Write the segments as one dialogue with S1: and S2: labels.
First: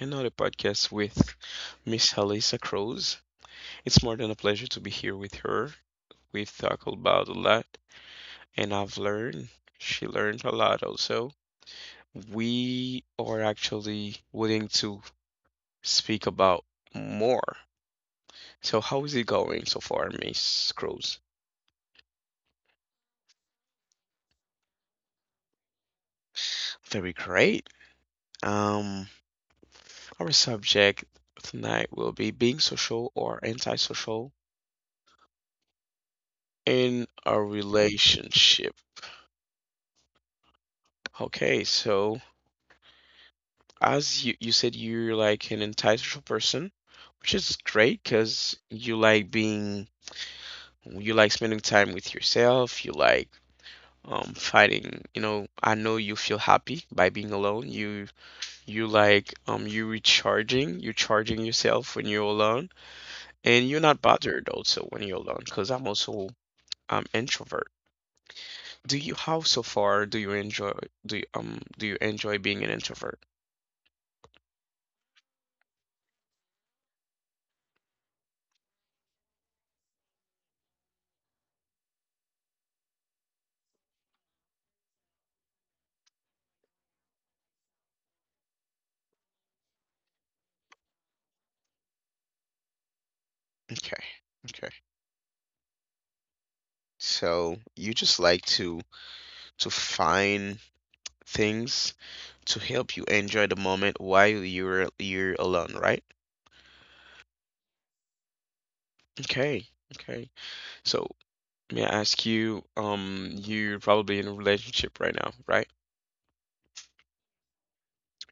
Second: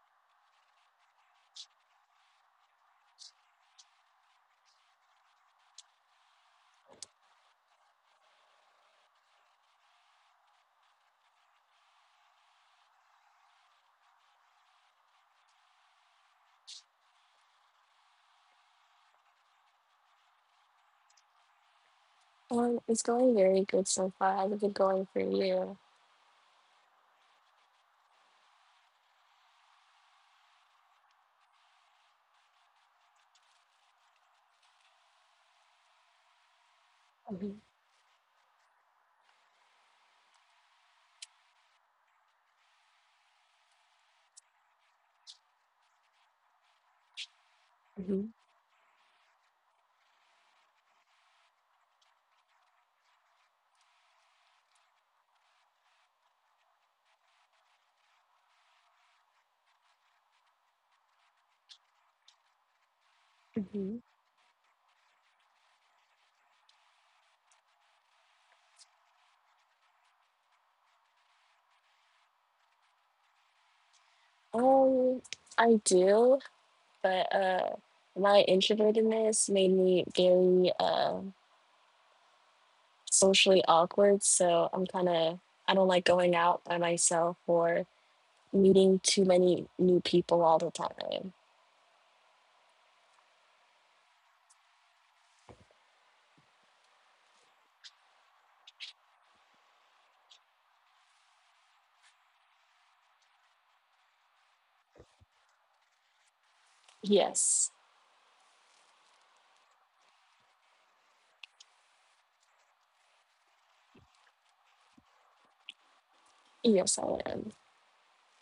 S1: another podcast with Miss Halisa Cruz. It's more than a pleasure to be here with her. We've talked about a lot, and I've learned. She learned a lot also. We are actually willing to speak about more. So, how is it going so far, Miss Cruz?
S2: It's going very good so far. How's it been going for you?
S1: Very great. Um, our subject tonight will be being social or antisocial in a relationship. Okay, so as you said, you're like an insightful person, which is great
S2: hmm
S1: because you like being you like spending time with yourself, you like finding, I know you feel happy by being alone. You like you recharging, you're charging yourself when you're alone, and you're not
S2: hmm
S1: bothered also when you're alone because I'm also introvert. Do you how so far do you enjoy do you enjoy being an introvert?
S2: Um, I do, but my introvertedness made me very socially awkward. So I don't like going out by myself or meeting too many new people all the time.
S1: Okay. Okay. So you just like to find things to help you enjoy the moment while you're alone, right?
S2: Yes,
S1: Okay, okay. So may I ask you, you're probably in a relationship right now, right?
S2: yes, I am.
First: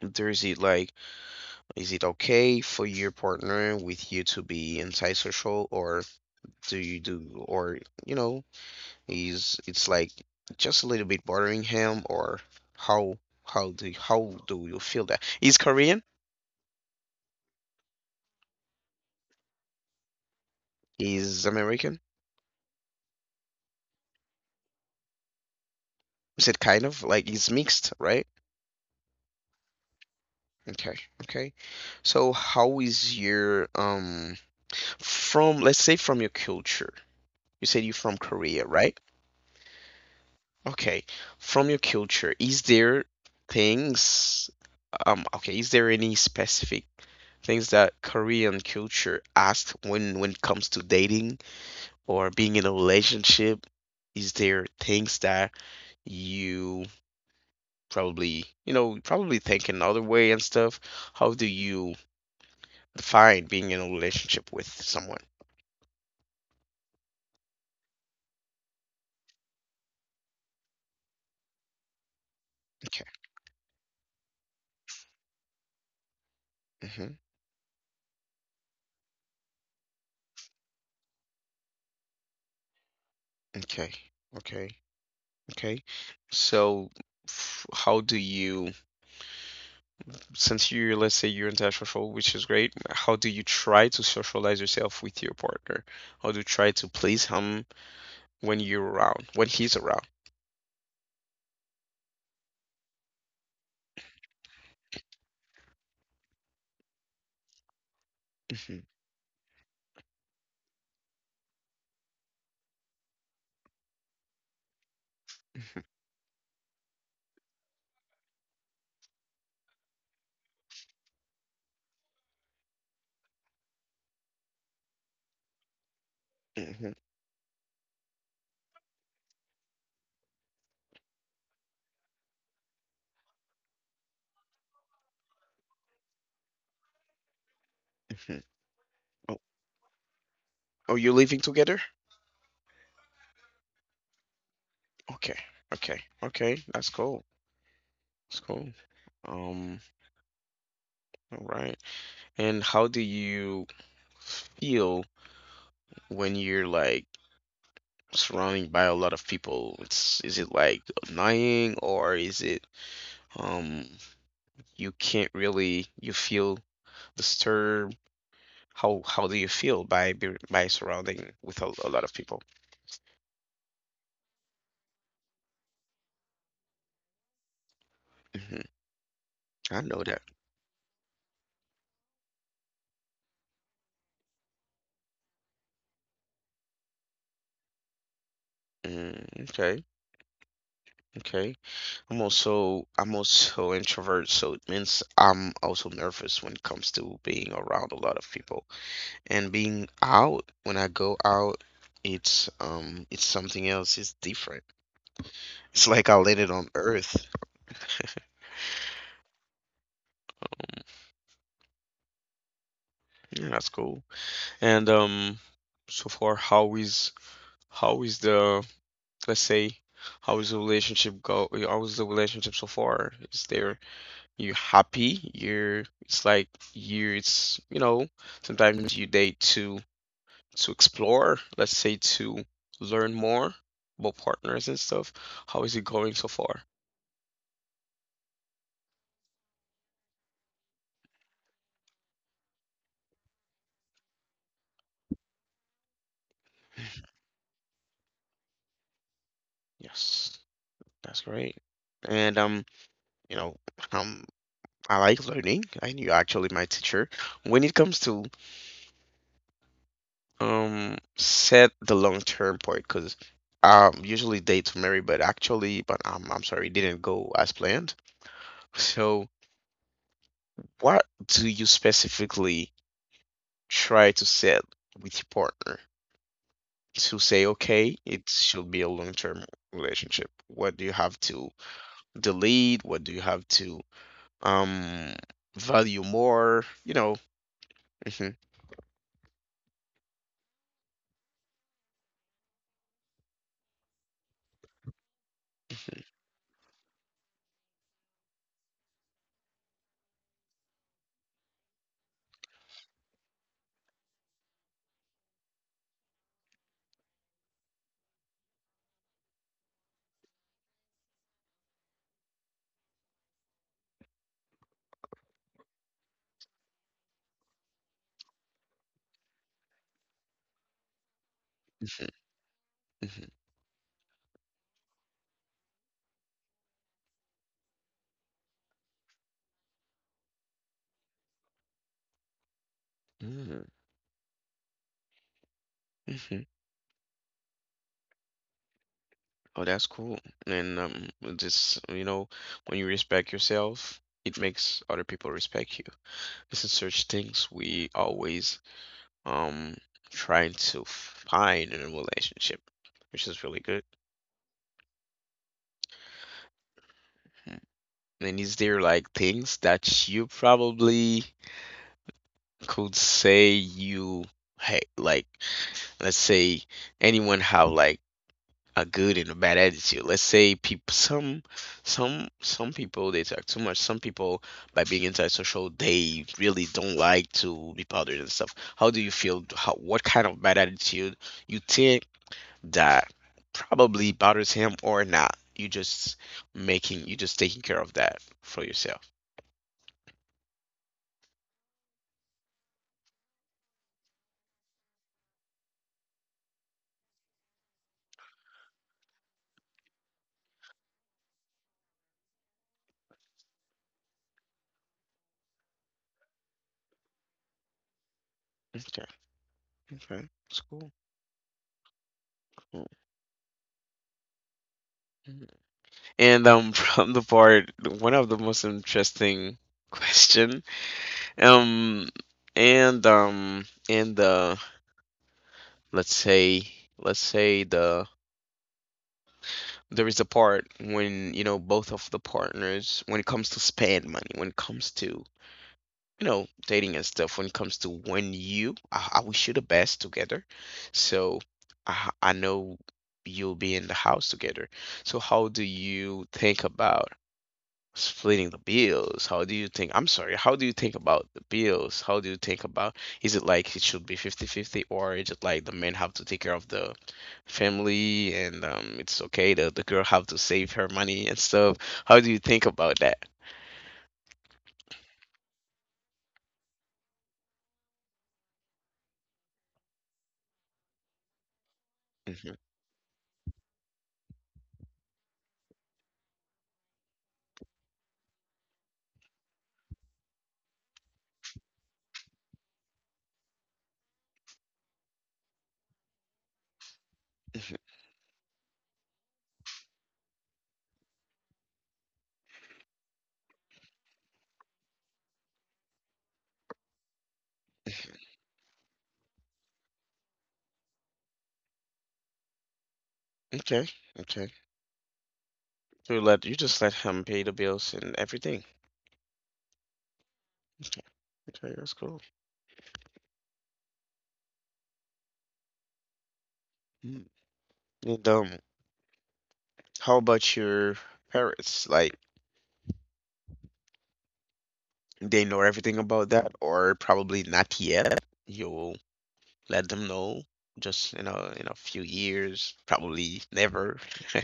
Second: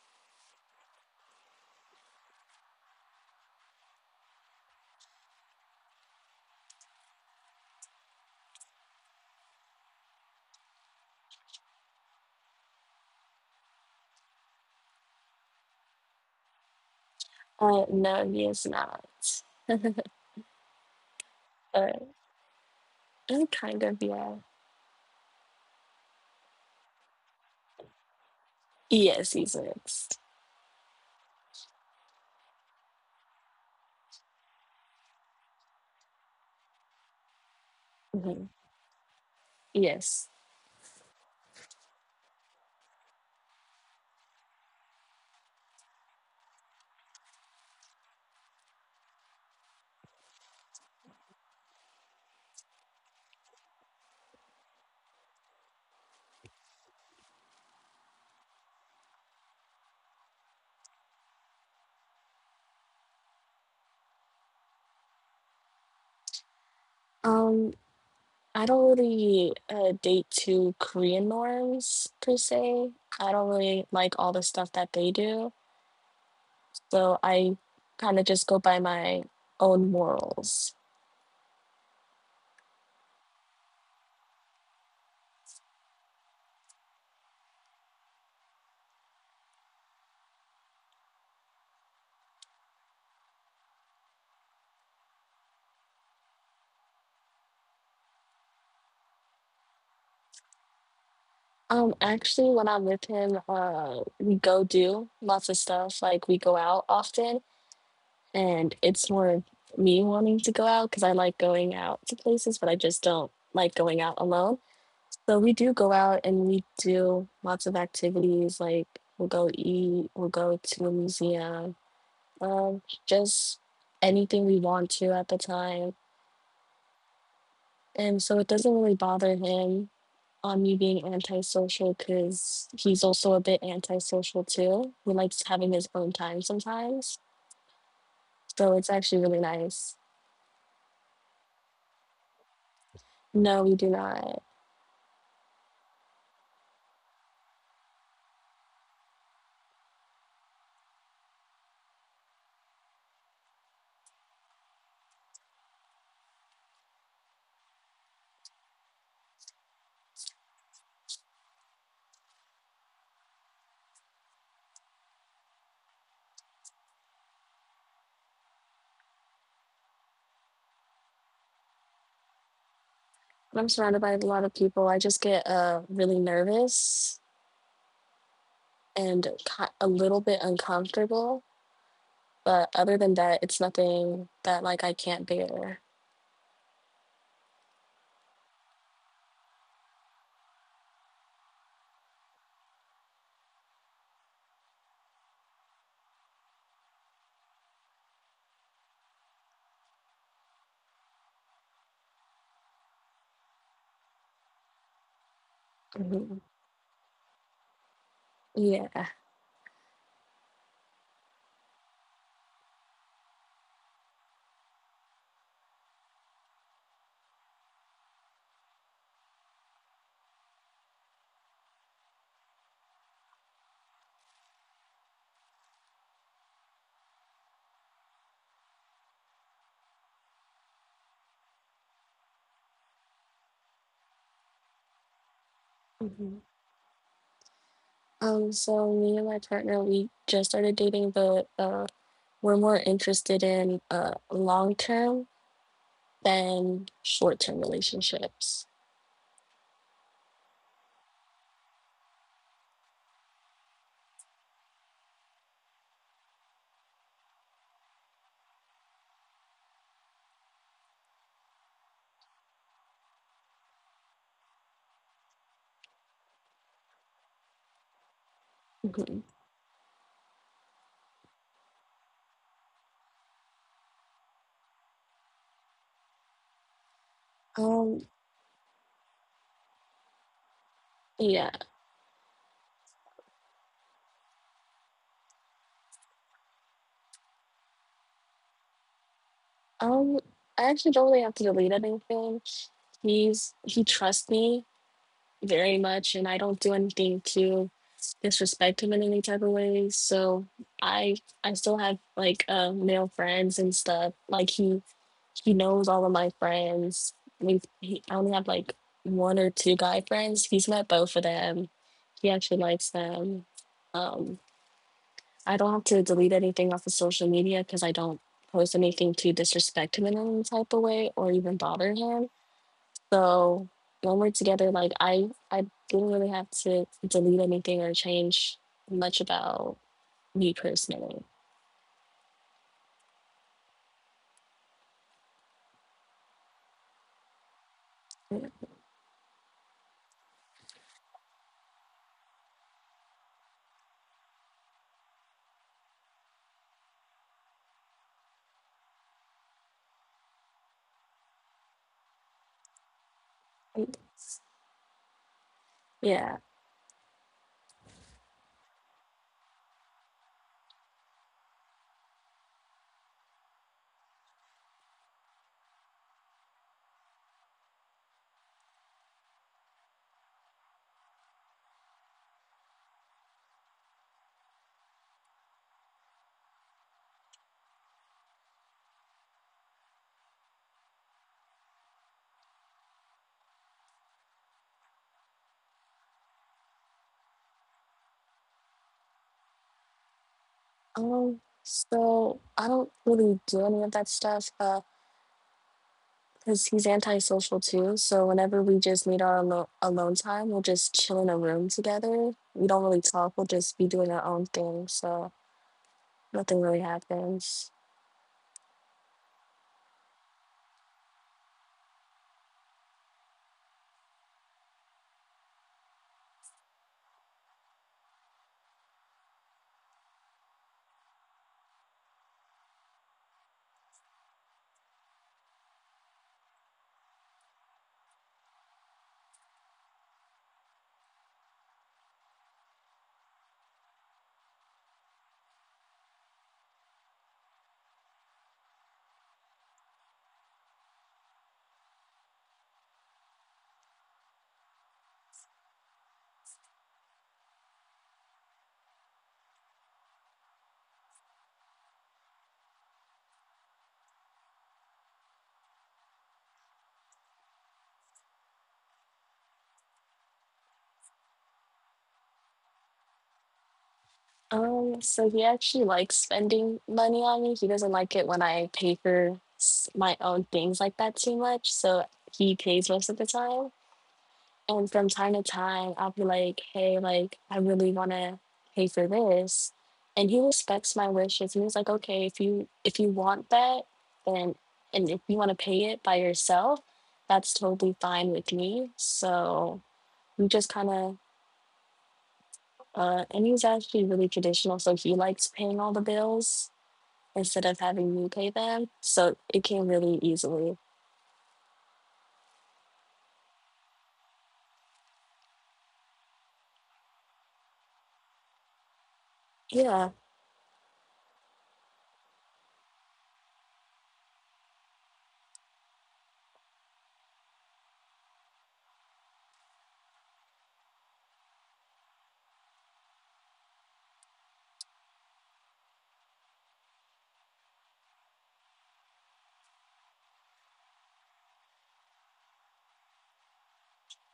S1: There's it like, is it okay for your partner with you to be antisocial, or do you do, or you know, is it's like just a little bit bothering him, or how how do you feel that? He's Korean?
S2: No, he is not.
S1: He's
S2: But
S1: American.
S2: I'm kind of, yeah.
S1: Is it kind of like he's mixed, right?
S2: Yes, he's mixed.
S1: Okay, okay. So how is your from let's say from your culture? You said you're from
S2: hmm
S1: Korea, right?
S2: Yes.
S1: Okay. From your culture, is there things okay, is there any specific things that Korean culture asks when it comes to dating or being in a relationship? Is there things that you probably, probably think another way and stuff. How do you define being in a relationship with someone?
S2: Um, I don't really date to Korean norms per se.
S1: Okay.
S2: I don't really like all the stuff that they do.
S1: Hmm.
S2: So I kind of just go by my own morals.
S1: Okay. Okay. Okay. So, how do you, since you're, let's say you're antisocial, which is great, how do you try to socialize yourself with your partner? How do you try to please him when you're around, when he's around?
S2: Actually, when I'm with him, we go do lots of stuff. Like we go out often, and
S1: Hmm.
S2: it's more of me wanting to go out because I like going out to places, but I just don't like going out alone. So we do go out and we do lots of activities. Like we'll go eat, we'll go to a museum, just anything we want to at the time.
S1: Hmm.
S2: And so it doesn't really bother him on me being antisocial because he's also a bit antisocial too. He likes having his own time sometimes.
S1: Hmm.
S2: So it's actually
S1: Oh,
S2: really nice.
S1: oh, you're living together?
S2: No, we do not.
S1: Okay. Okay. Okay. That's cool. That's cool. Um, All right. And how do you feel when you're like surrounded by a lot of people? It's is it like annoying or is it um you can't really you feel disturbed? How do you feel by by surrounding with a lot of people?
S2: When I'm surrounded by a lot of people, I just get really nervous
S1: Hmm.
S2: and
S1: I know
S2: a
S1: that.
S2: little bit uncomfortable. But other than that, it's nothing that like I can't bear.
S1: Mm, okay. Okay. I'm also introvert, so it means I'm also nervous when it comes to being around a lot of people. And being out, when I go out, it's something else, it's different. It's like I landed
S2: Mhm.
S1: on earth.
S2: Yeah.
S1: Yeah, that's cool. And so far, how is the let's say how is the relationship go how is the relationship so far? Is there you happy you're it's like you it's you know sometimes you date to explore, let's say to learn more about partners and stuff. How is it going so far?
S2: So me and my partner, we just started dating, but we're more interested in long term than short term relationships.
S1: Yes. That's great. And you know, um, I like learning. I knew actually my teacher. When it comes to set the long term part, because usually date to marry, but actually, but I'm sorry, it didn't go as planned. So
S2: Mhm.
S1: what do you specifically try to set with your partner to say, okay,
S2: Um,
S1: it should be a long term relationship? What do you have to
S2: yeah.
S1: delete? What do you have to um value more? You know. Hmm.
S2: Um, I actually don't really have to delete anything. He trusts me very much, and I don't do anything to disrespect him in any type of way. So I I still have like male friends and stuff. Like he knows all of my friends. I mean, I only have like one or two guy friends. He's met both of them. He actually likes them. Um, I don't have to delete anything off of social media because I don't post anything to disrespect him in any type of way or even bother him. So when we're together, like I didn't really have to delete anything or change much about me personally.
S1: Hmm. Hmm. Oh, that's cool. And just you know, when you respect yourself, it makes other people respect you. This is such things we always um trying to find in a relationship, which is really good.
S2: Yeah. I- yeah.
S1: Mm. And is there like things that you probably could say you hate? Like, let's say anyone have like a good and a bad attitude. Let's say people, some people, they talk too much. Some people, by being antisocial, they really don't like to be bothered and stuff. How do you feel? How, what kind of bad attitude you think that probably bothers him or not? You just taking care of that for yourself.
S2: So I don't really do any of that stuff. Because he's antisocial too. So whenever we just need our alone time, we'll just chill in a room together. We don't really talk. We'll just be doing our own thing. So nothing really happens.
S1: Okay, okay, it's cool. Cool. Mhm. And from the part, one of the most interesting question. Um, and let's say let's say the there is a part when you know both of the partners, when it comes to spend money, when it comes to dating and stuff, when it comes to when you I wish you the best together. So I know you'll be in the house together. So how do you think about splitting the bills? How do you think? I'm sorry. How do you think about the bills? How do you think about? Is it like it should be 50 50, or is it like the men have to take care of the family, and it's okay the girl have to save her money and stuff? How do you think about that?
S2: So he actually likes spending money on me. He doesn't like it when I pay for my own things like that too much. So
S1: Hmm.
S2: he pays most of the time. And from time to time, I'll be like, hey, like, I really want to pay for this. And he respects my wishes. And he's like, okay, if you want that, then and if you want to pay it by yourself, that's totally fine with me. So we just and he's actually really traditional, so he likes paying all the bills instead of having me pay them. So it came really easily.
S1: Okay. Okay. You just let him pay the bills and everything.
S2: Yeah.
S1: Okay, that's cool. Mm. And how about your parents? Like, they know everything about that, or probably not yet. You'll let them know just in a few years, probably never.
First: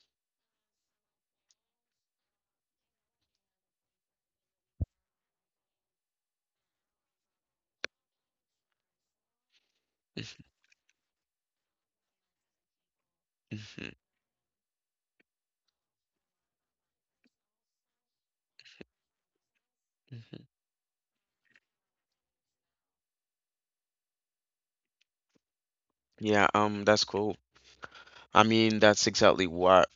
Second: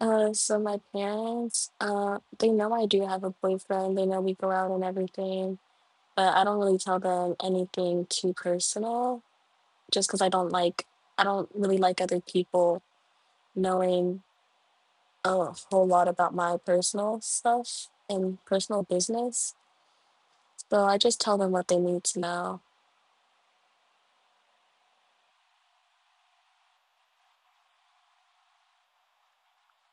S2: So my parents, they know I do have a boyfriend. They know we go out and everything, but I don't really tell them anything too personal, just because I don't really like other people
S1: Mhm,
S2: knowing a whole lot about my personal stuff and personal business.
S1: mhm.
S2: So I just tell them what they need to know.
S1: Yeah, that's cool. I mean, that's exactly what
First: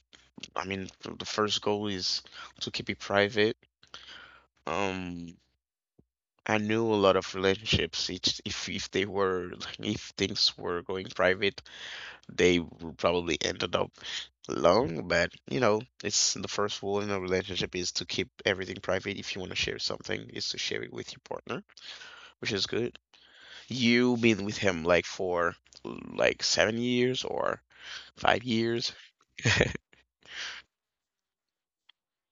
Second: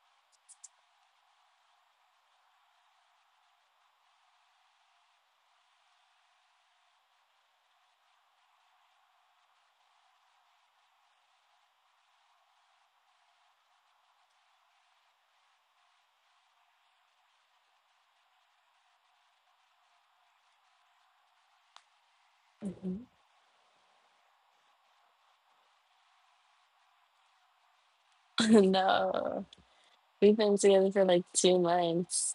S1: I mean. The first goal is to keep it private. Um, I knew a lot of relationships. It's if they were like, if things were going private, they would probably ended up alone. But you know, it's the first rule in a relationship is to keep everything private. If you want to share something, is to share it with your partner, which is
S2: Mhm.
S1: good. You been with him like for like 7 years or five years.
S2: no, we've been together for like 2 months.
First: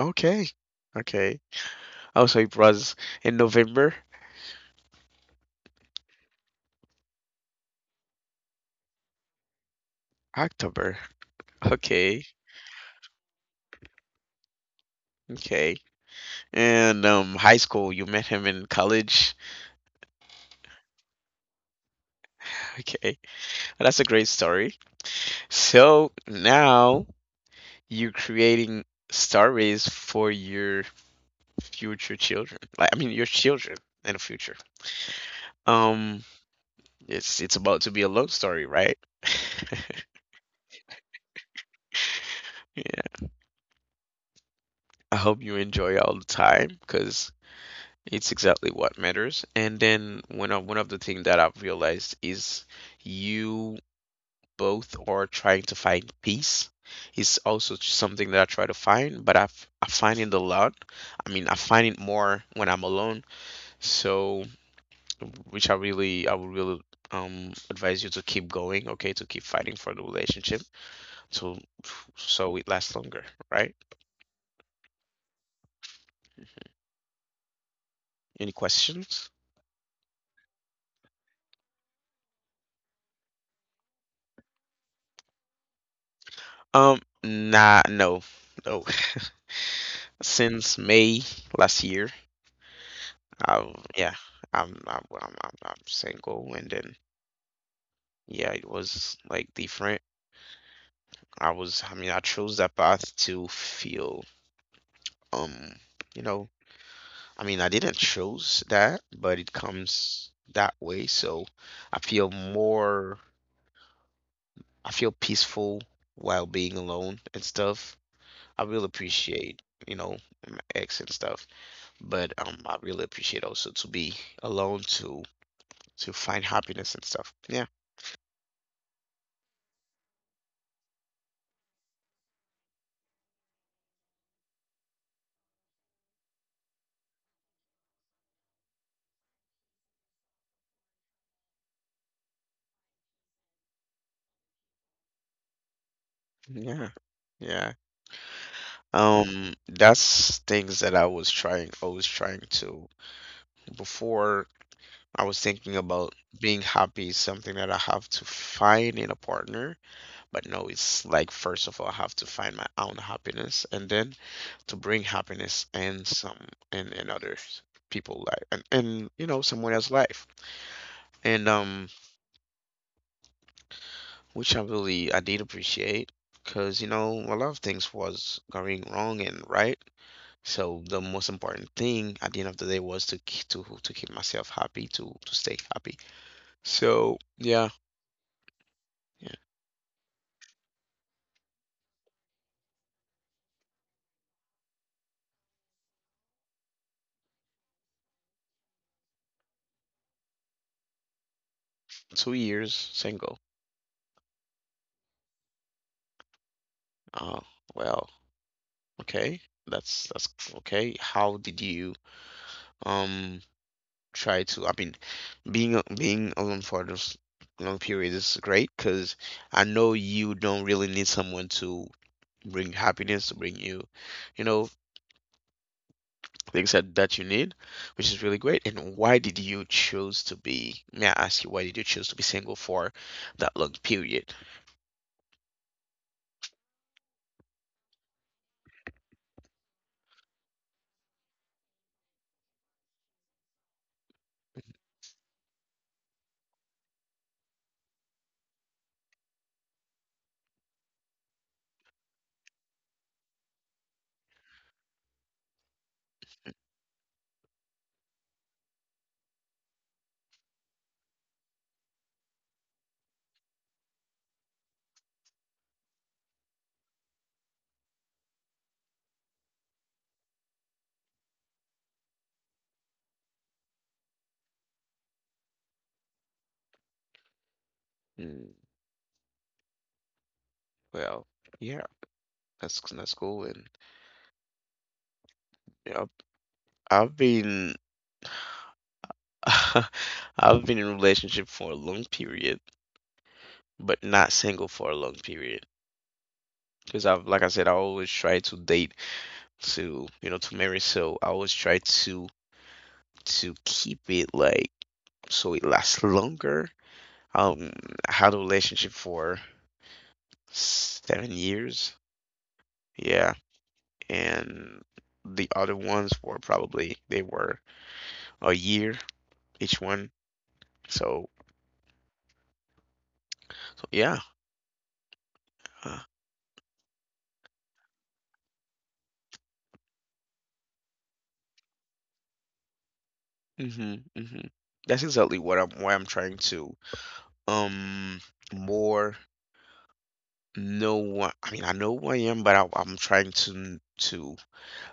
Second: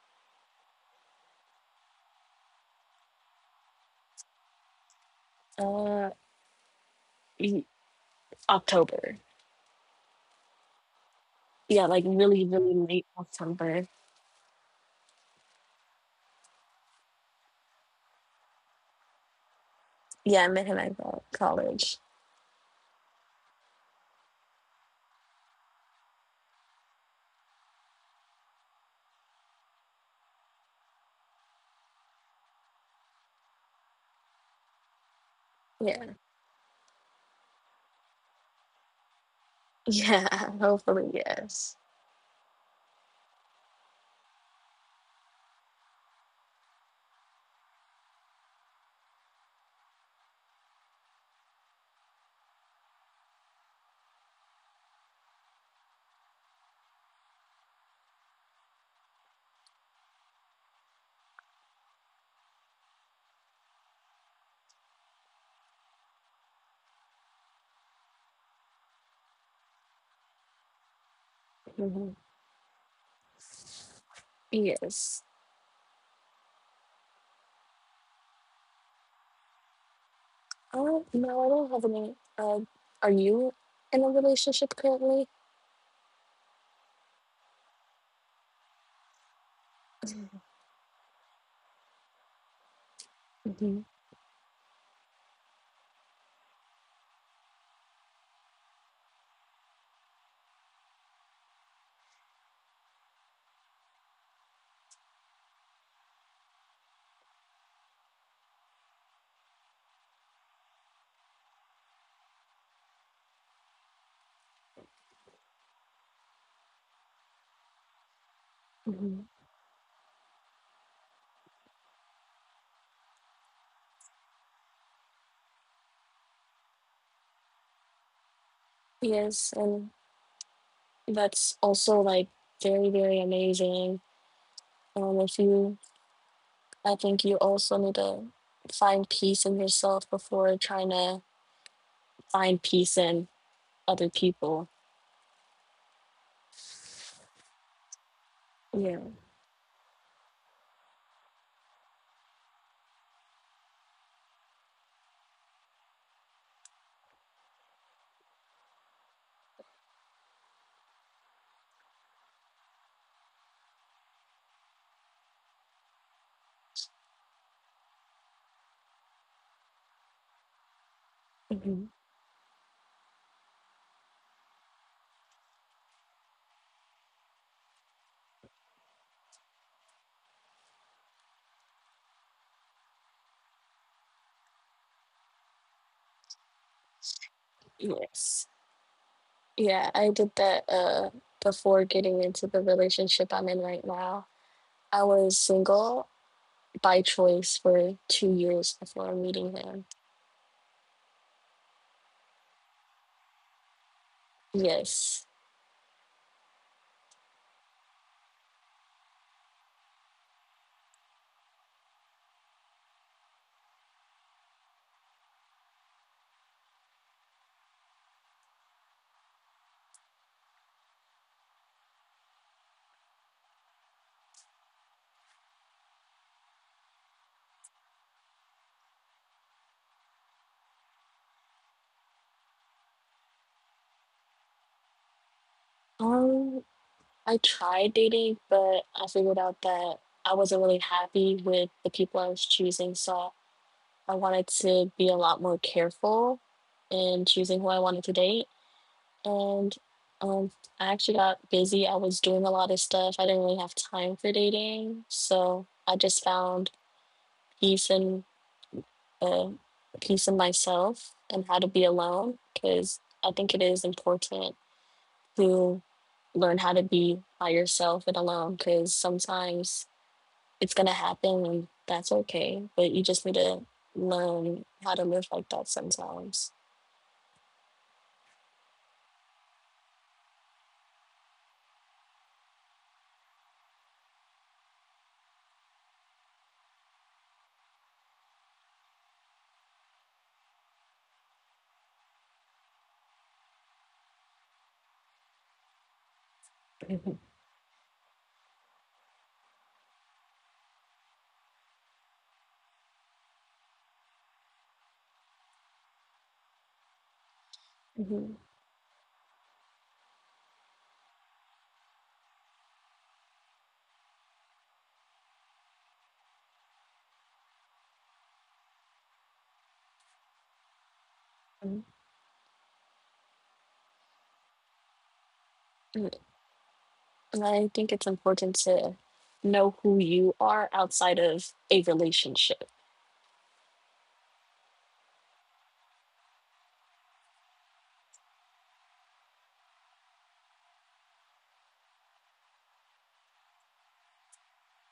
S1: Okay, okay. Oh, so it was in November,
S2: Uh, y- October.
S1: October.
S2: Yeah, like
S1: Okay,
S2: really, really late October.
S1: okay. And high school, you met him in college.
S2: Yeah, I met him at college.
S1: Okay, that's a great story. So now you're creating stories for your future children. Like I mean your children in the future.
S2: Yeah.
S1: Um it's about to be a love story, right?
S2: Yeah, hopefully, yes.
S1: Yeah. I hope you enjoy all the time because it's exactly what matters. And then one of the things that I've realized is you both are trying to find peace. It's also something that I try to find, but I find it a lot. I mean, I find it more when I'm alone. So which I really I would really advise you to keep going, okay, to keep fighting for the relationship to
S2: hmm
S1: so it lasts longer, right?
S2: Yes.
S1: Any questions?
S2: Oh, no, I don't have any. Are you in a relationship currently?
S1: Nah, no, no. Since May last year, I
S2: hmm
S1: yeah, I'm I'm single, and then yeah, it was like different. I mean, I chose that path to feel um you know I mean, I didn't choose that, but it comes that way. So I feel more, I feel peaceful while being alone and stuff. I really
S2: hmm
S1: appreciate, you know, my ex and stuff, but I really appreciate also to be alone to find happiness and stuff. Yeah,
S2: Yes, and that's also like very, very amazing. If you, I think you also need to find peace in yourself before trying to find peace in other people.
S1: yeah, yeah.
S2: Yeah.
S1: That's things that I was trying, always trying to before. I was thinking about being happy is something that I have to find in a partner. But no, it's like first of all, I have to find my own happiness, and then to bring happiness and some and other people life, and you know, someone else's life. And
S2: hmm
S1: which I really I did appreciate, because you know a lot of things was going wrong and right. So the most important thing at the end of the day was to to keep myself happy, to stay happy. So yeah,
S2: Yes.
S1: yeah,
S2: Yeah, I did that before getting into the relationship I'm in right now. I was single by choice for 2 years before meeting him.
S1: 2 years single.
S2: Yes.
S1: Uh, well. Okay, that's okay. How did you um try to? I mean, being being alone for this long period is great because I know you don't really need someone to bring happiness to bring you, you know, things that you need, which is really great. And why did you choose to be? May I ask you, why did you choose to be single for that long period?
S2: Um, I tried dating, but I figured out that I wasn't really happy with the people I was choosing, so I wanted to be a lot more careful in choosing who I wanted to date. And um, I actually got busy. I was doing a lot of stuff. I didn't really have time for dating, so I just found peace in uh, peace in myself and how to be alone. Because I think it is important to learn how to be by yourself and alone. Because sometimes it's gonna happen, and that's okay. But you just need to learn how to live like that sometimes.
S1: Mm, well, yeah, that's cool, and yeah, I've been I've been in a relationship for a long period, but not single for a long period. Because I've, like I said, I always try to date to, you know, to marry. So I always try to keep it like so it lasts longer. Um, I
S2: Mm-hmm.
S1: had a relationship for 7 years, yeah, and the other ones were probably they were a year each one. So, so yeah. Uh,
S2: And I think it's important to know who you are outside of a relationship.
S1: hmm hmm That's exactly what I'm why I'm trying to um more know what I mean, I know who I am, but I'm trying to to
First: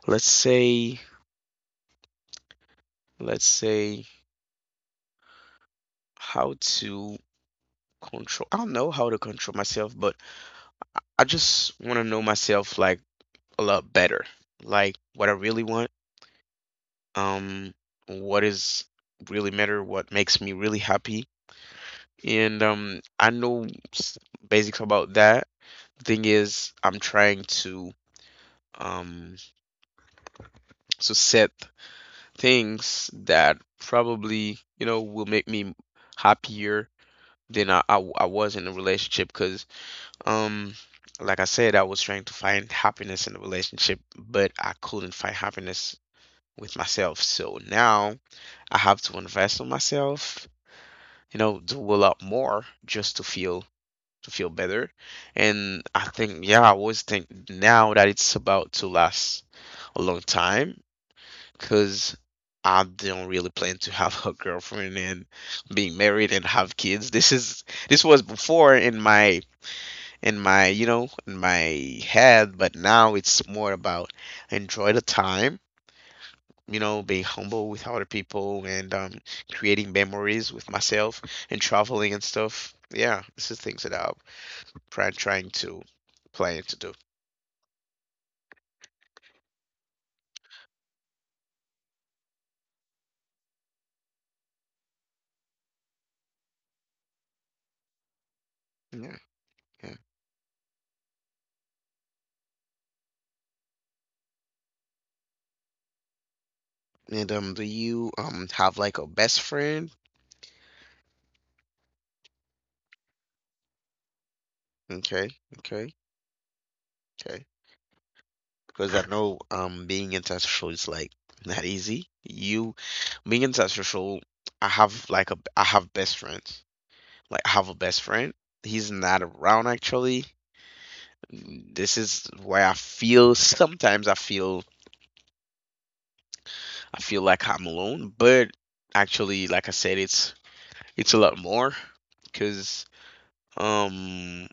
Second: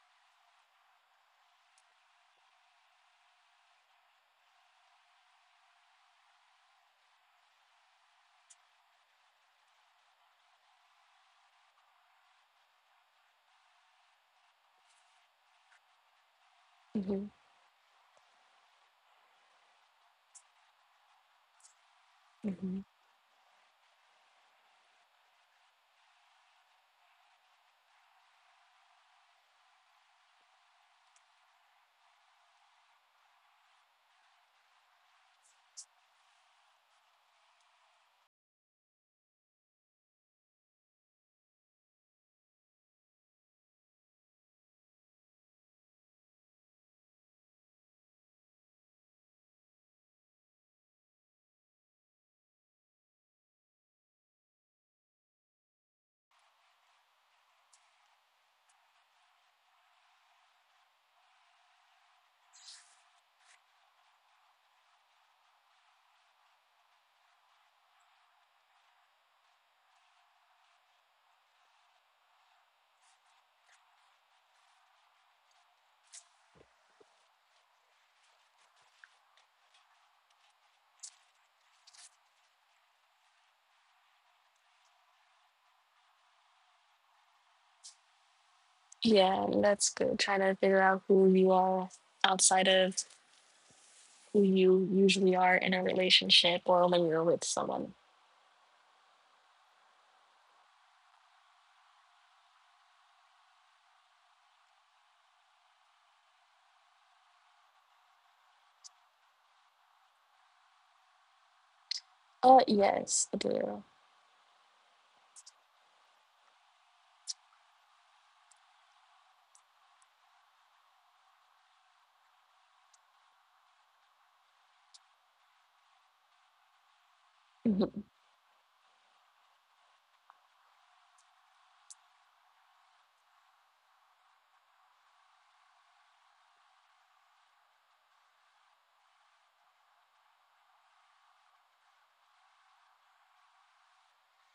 S1: let's say let's say how to control. I don't know how to control myself, but I just want to know myself like a lot better. Like what I really want,
S2: hmm
S1: um what is really matter, what makes me really happy. And
S2: hmm
S1: I know s- basics about that thing is I'm trying um to set things that probably will make me happier than I was in a relationship because um like I said I was trying to find happiness in a relationship but I couldn't find happiness with myself, so now I have to invest in myself, do a lot more just to feel better. And I think, yeah, I always think now that it's about to last a long time because I don't really plan to have a girlfriend and being married and have kids. This was before in my in my head, but now it's more about enjoy the time. You know, being humble with other people and creating memories with myself and traveling and stuff. Yeah, this is things that I'm trying to plan to do.
S2: Yeah, that's good. Trying to figure out who you are outside of who you usually are in a relationship or when you're with someone.
S1: Yeah, yeah. And do you have like a best friend?
S2: Yes, I do.
S1: Okay, okay, okay. Because I know being antisocial is like not easy. You being antisocial, I have like a I have best friends. Like I have a best
S2: hmm
S1: friend. He's not around actually. Mm, this is where I feel sometimes I feel like I'm alone, but actually, like I said, it's a lot more because um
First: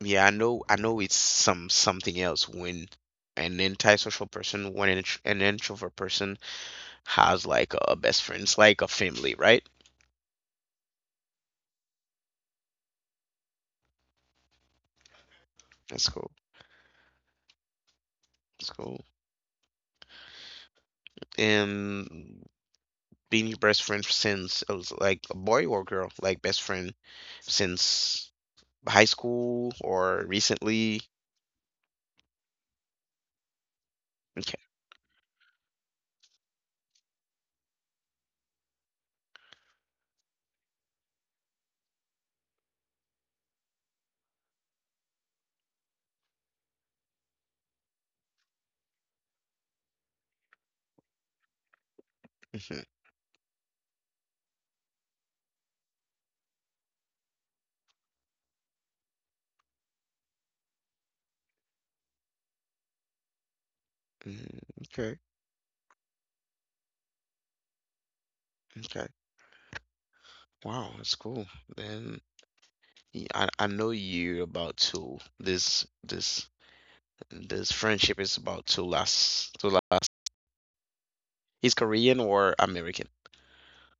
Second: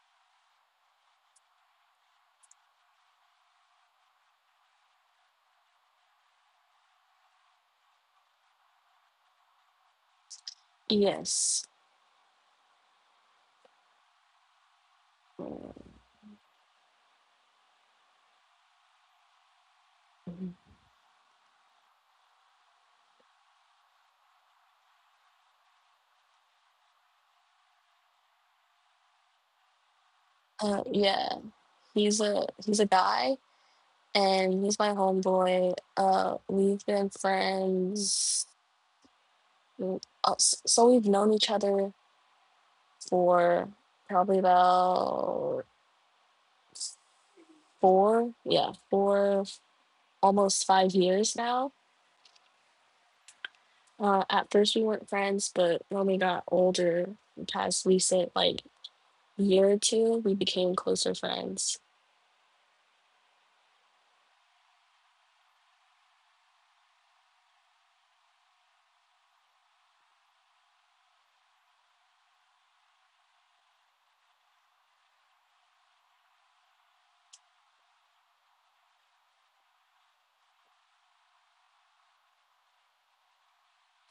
S1: yeah, I know. I know it's some something else when an antisocial person, when an, intr- an introvert person has like a best friend, it's like a family, right?
S2: Yes.
S1: That's cool. That's cool. And being your best friend since it was like a boy or girl, like best friend since high school or recently.
S2: Yeah. He's a guy, and
S1: Okay.
S2: he's my homeboy. We've been friends. So we've known each other for probably about four, almost 5 years now.
S1: Hmm
S2: At first, we weren't friends, but when we got older, past recent like year or two, we became closer friends.
S1: hmm. Okay. Okay. Wow, that's cool. Then yeah, I know you about to This friendship is about to last. He's Korean or American?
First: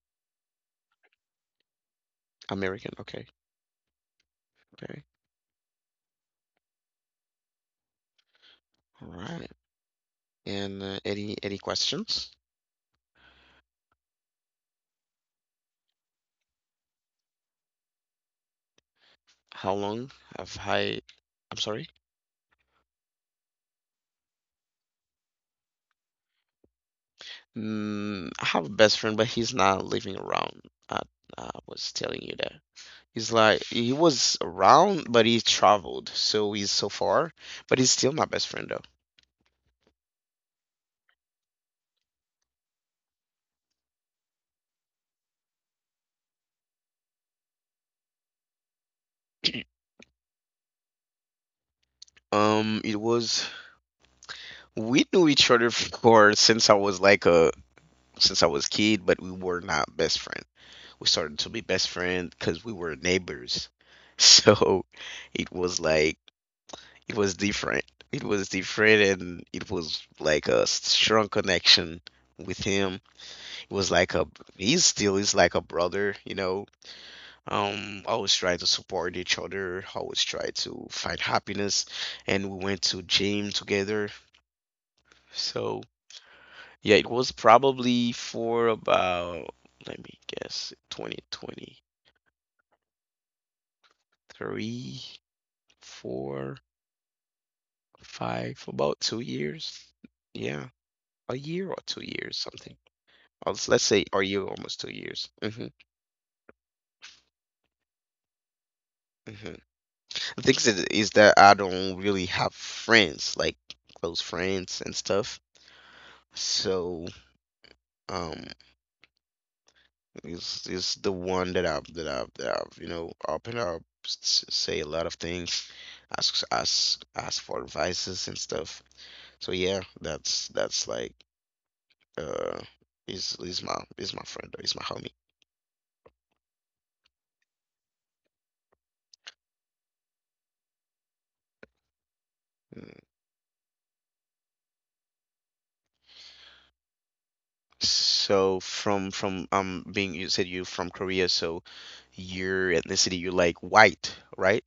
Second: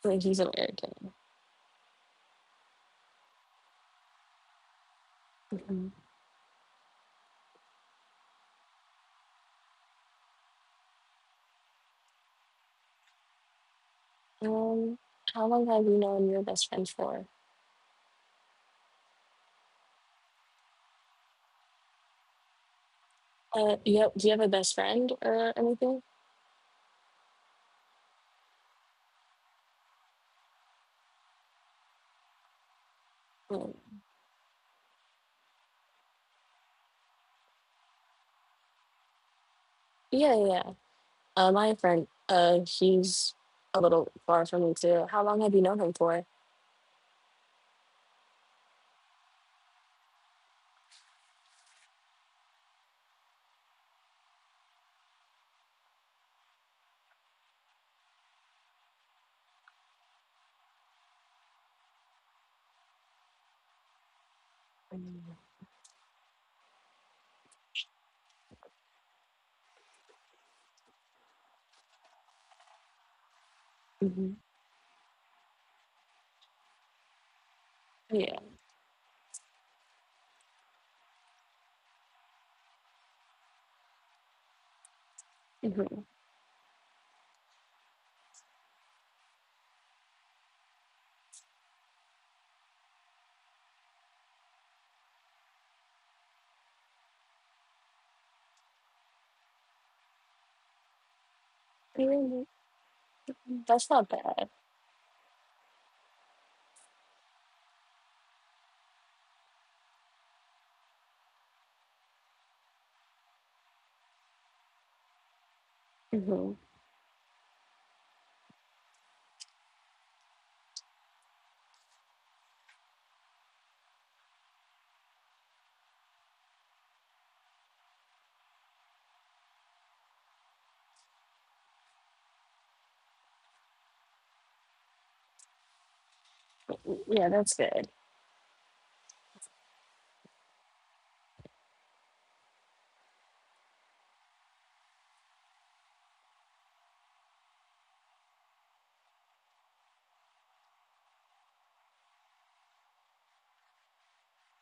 S2: He's American.
S1: American. Okay. Okay.
S2: Mhm.
S1: All right. And any questions?
S2: Um, how long have you known your best friend for?
S1: How long have I? I'm sorry.
S2: You have, do you have a best friend or anything?
S1: Mm, I have a best friend, but he's not living around. I, I was telling you that. He's like
S2: Um,
S1: he was around, but he traveled, so he's so far. But he's still my best friend though.
S2: yeah, yeah. yeah. My friend, he's a little far from me too. How long have you known him for?
S1: It was we knew each other for since I was like a since I was kid, but we were not best friends. We started to be best friends because we were neighbors. So it was like it was different. It was different, and it was like a strong connection with him. It was like a
S2: Mm-hmm.
S1: he still is like a brother, you know. Always
S2: Yeah.
S1: try to support each other. Always try to find happiness, and we went to gym together. So
S2: Mhm.
S1: yeah, it was probably for about let me guess 2023 four Five, about 2 years. Yeah, a year or 2 years,
S2: Yeah,
S1: something. Or let's
S2: that's
S1: say
S2: not
S1: a year,
S2: bad.
S1: almost 2 years. Hmm hmm. The thing is that I don't really have friends, like close friends and stuff.
S2: hmm
S1: So, um, it's the one that I've opened up, say a lot of things, ask for advices and stuff. So yeah, that's like uh, is my friend or is my homie.
S2: Yeah, that's good.
S1: So from being you said you from Korea, so your ethnicity you like white, right?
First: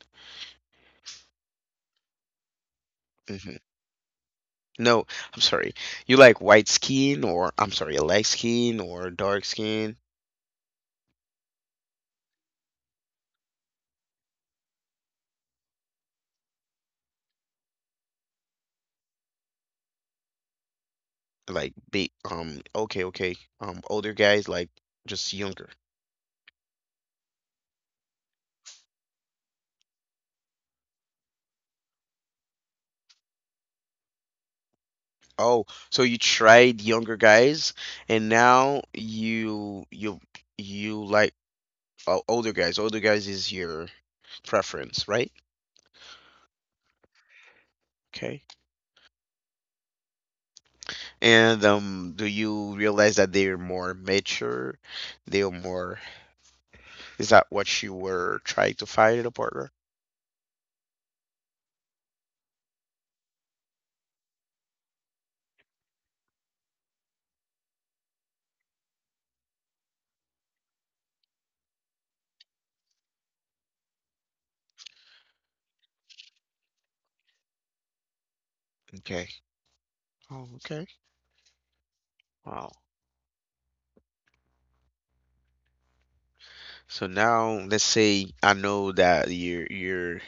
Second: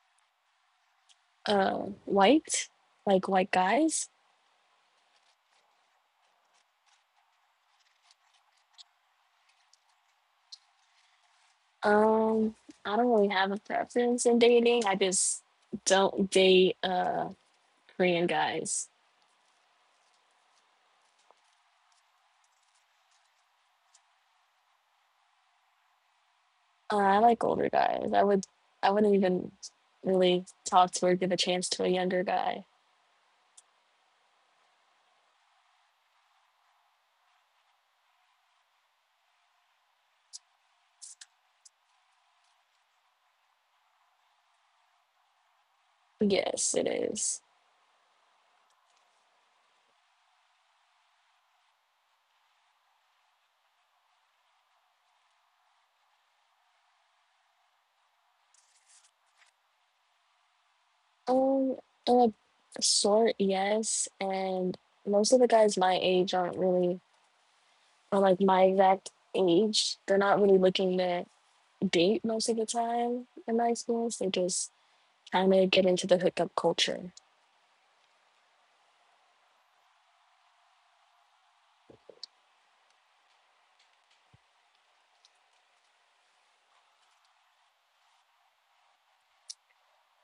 S2: White, like white
S1: Hmm.
S2: guys.
S1: No, I'm sorry. You like white skin or I'm sorry, light skin or dark skin?
S2: Um, I don't really have a preference in dating. I just don't date Korean guys.
S1: Like big okay, okay. Um, older guys like just younger.
S2: I like older guys. I wouldn't even really talk to or give a chance to a younger guy.
S1: Oh, so you tried younger guys and now you like older guys. Older guys is your preference, right?
S2: Yes, it is.
S1: Okay. And do you realize that they're more mature? They're more. Is that what you were trying to find in a partner?
S2: Um, in a short, yes, and most of the guys my age aren't really or like my exact age, they're not really looking to date most of the time in my experience. They're just trying to get into the hookup culture.
S1: Okay. Oh, okay. Wow. So now let's say I know that your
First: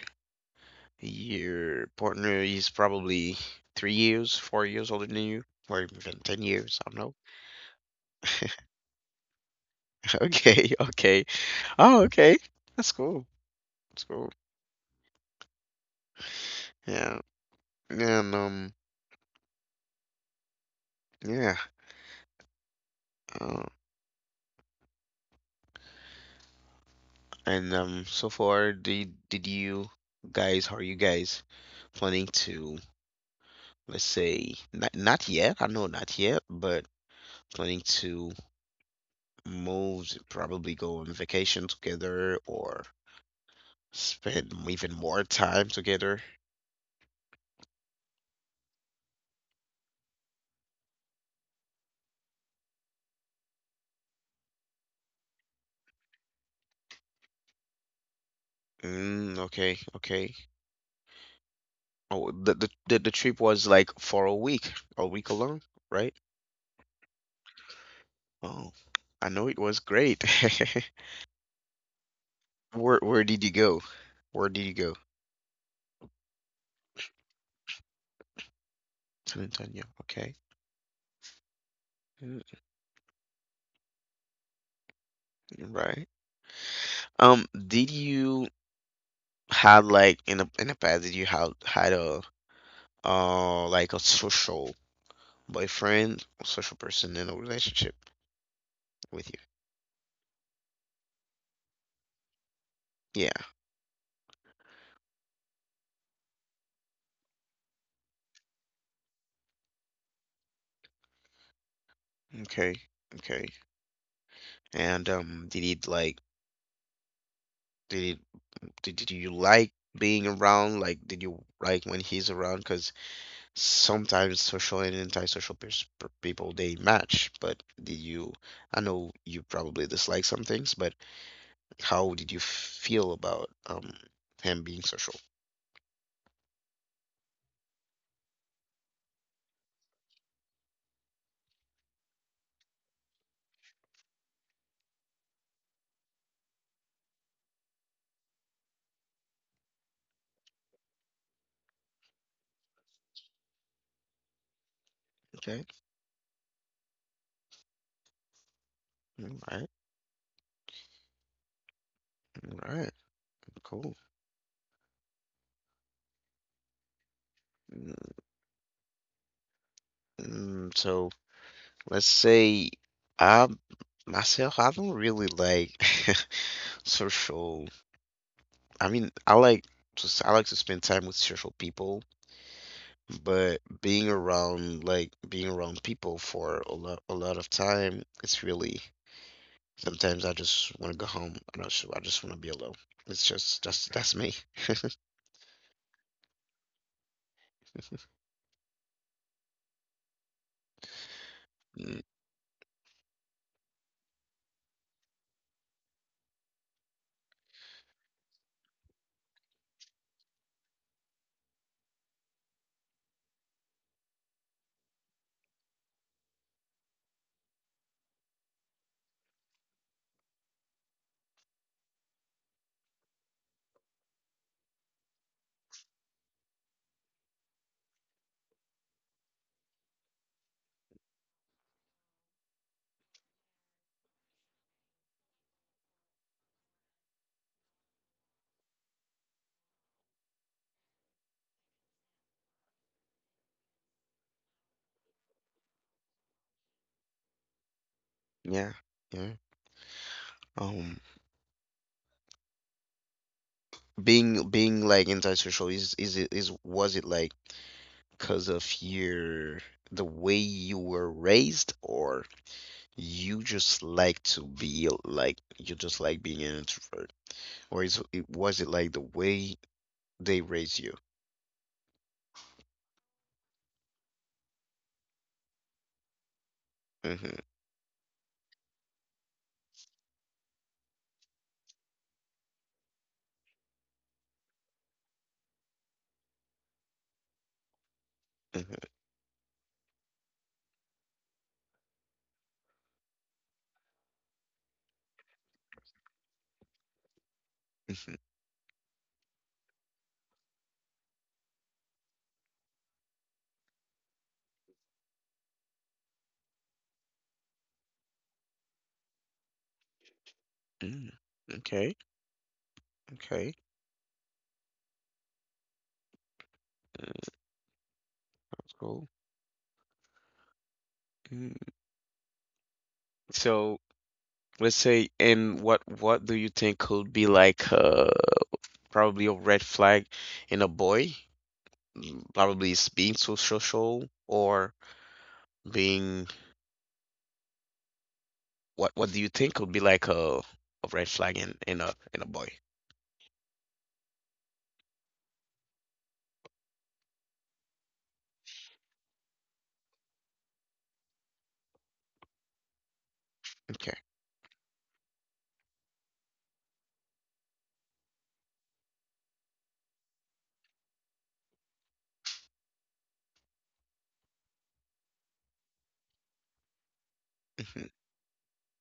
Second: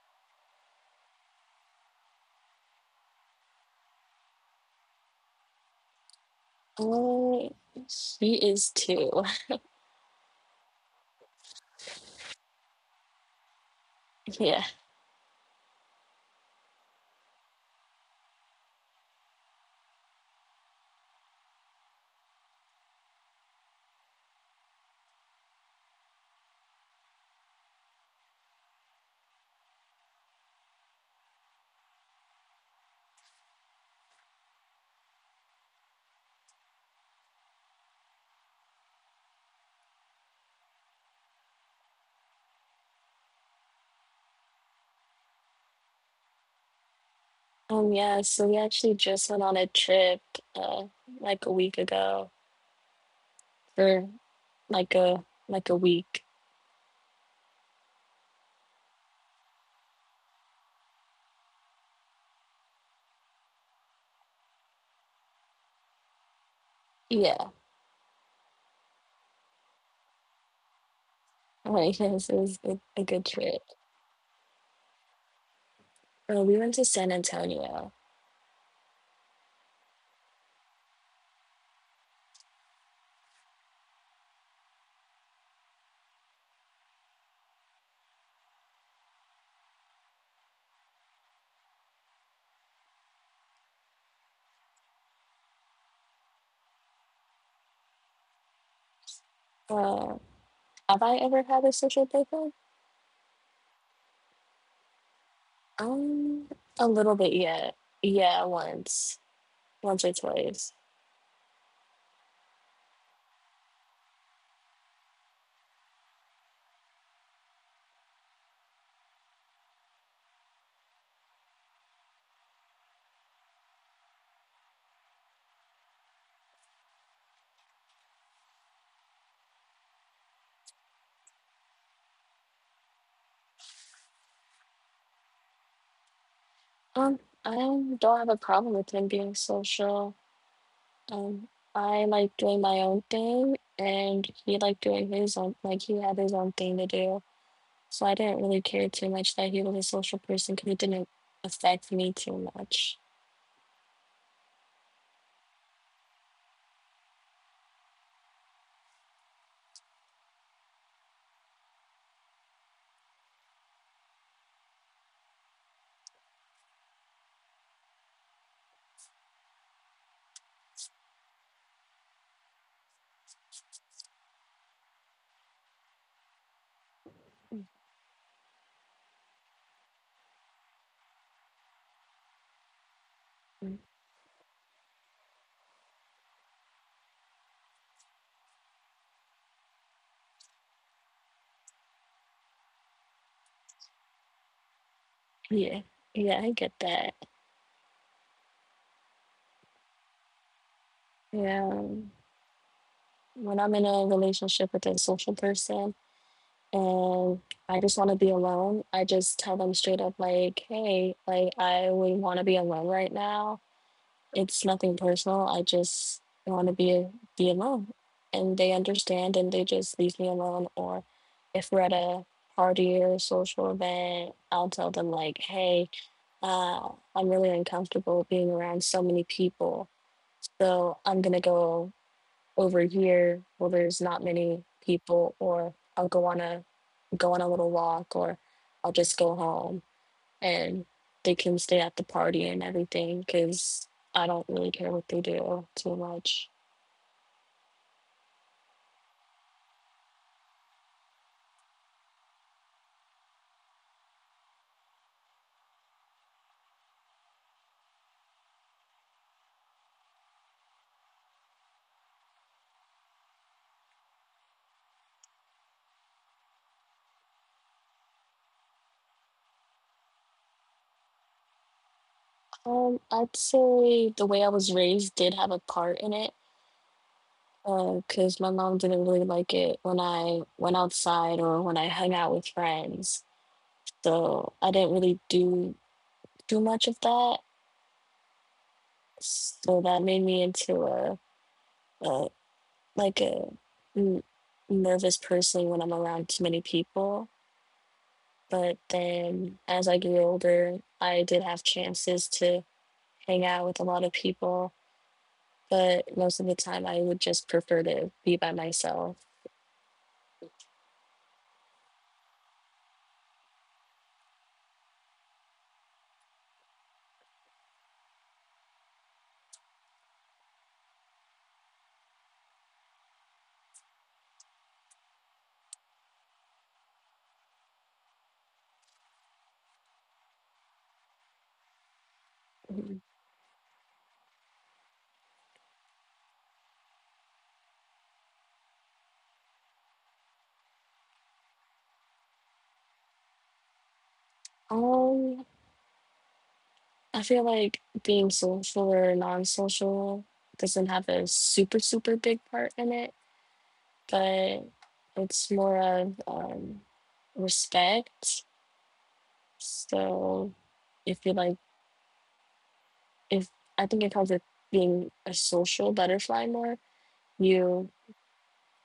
S1: your partner is probably 3 years, 4 years older than you, or even 10 years. I don't know.
S2: Oh, he is too.
S1: Okay. Okay. Oh, okay. That's cool. That's cool.
S2: Yeah.
S1: Yeah. And yeah. uh, and so far, did you guys, how are you guys planning to, let's say, not yet, I know not yet, but planning to move, to probably go on vacation together or spend even more time together?
S2: Yeah. So we actually just went on a trip, uh, like a week ago, for like a like a week.
S1: Mm, okay, okay. Oh, the trip was like for a week alone, right?
S2: Yeah.
S1: Oh, I know it was great.
S2: Like it was a good
S1: Where did you
S2: trip.
S1: go? Where did you go?
S2: We went to San Antonio.
S1: San Antonio. Okay. Mm, right. Did you had like in the past did you had had a like a social boyfriend or social person in a relationship with
S2: Uh, have I ever had a social breakup?
S1: you? Yeah.
S2: Um, a little bit, yeah. Yeah, once. Once or twice.
S1: Okay. Okay. And did it like did it did you like being around? Like did you like when he's around? Because sometimes social and antisocial people they match, but did you I know you probably dislike some things, but how did you feel about him being social?
S2: Um, I don't have a problem with him being social. Um, I like doing my own thing, and he liked doing his own, like he had his own thing to do. So I didn't really care too much that he was a social person because it didn't affect me too much.
S1: Okay. All right. All right. Cool. Mm, so let's say I myself, I don't really like social. I mean, I like to I like to spend time with social people, but
S2: Mhm.
S1: being around like being around people for a lot of time, it's really sometimes I just want to go home. I don't know, I just want to be alone. It's just that's me.
S2: Yeah, yeah, I get that. Yeah,
S1: Mm,
S2: when I'm in a relationship with a social person, and I just want to be alone. I just tell them straight up, like, hey, like, I would want to be alone right now. It's nothing personal. I just want to be alone. And they understand and they just leave me alone. Or if we're at a party or social event, I'll tell them, like, hey, uh, I'm really uncomfortable being around so many people. So I'm going to go over here where there's not many people, or I'll go on a little walk or I'll just go home and they can stay at the party and everything because I don't really care what they do too much.
S1: yeah. Yeah. Um, being like antisocial is it is was it like because of your the way you were raised or you just like to be like you just like being an introvert or is it was it like the way they raise you?
S2: I'd say the way I was raised did have a part in it
S1: Mm-hmm,
S2: because my mom didn't really like it when I went outside or when I hung out with friends. So I didn't really do too much of that.
S1: mm-hmm,
S2: So that made me into a like a n- nervous person when I'm around too many people.
S1: mm-hmm,
S2: But then as I grew older, I did have chances to hang out with a lot of people, but most of the time I would just prefer to be by myself.
S1: mm. Okay, okay, mm, that's cool. Mm. So let's say, and what do you think could be like probably a red flag in a boy? Mm, probably is
S2: Mhm.
S1: being so social or being what do you think would be like a red flag in in a boy?
S2: Um, I feel like being social or non social doesn't have a super, super big part in it,
S1: Okay.
S2: but it's more of respect. So if you like, if I think it comes with being a social butterfly more,
S1: Hmm
S2: you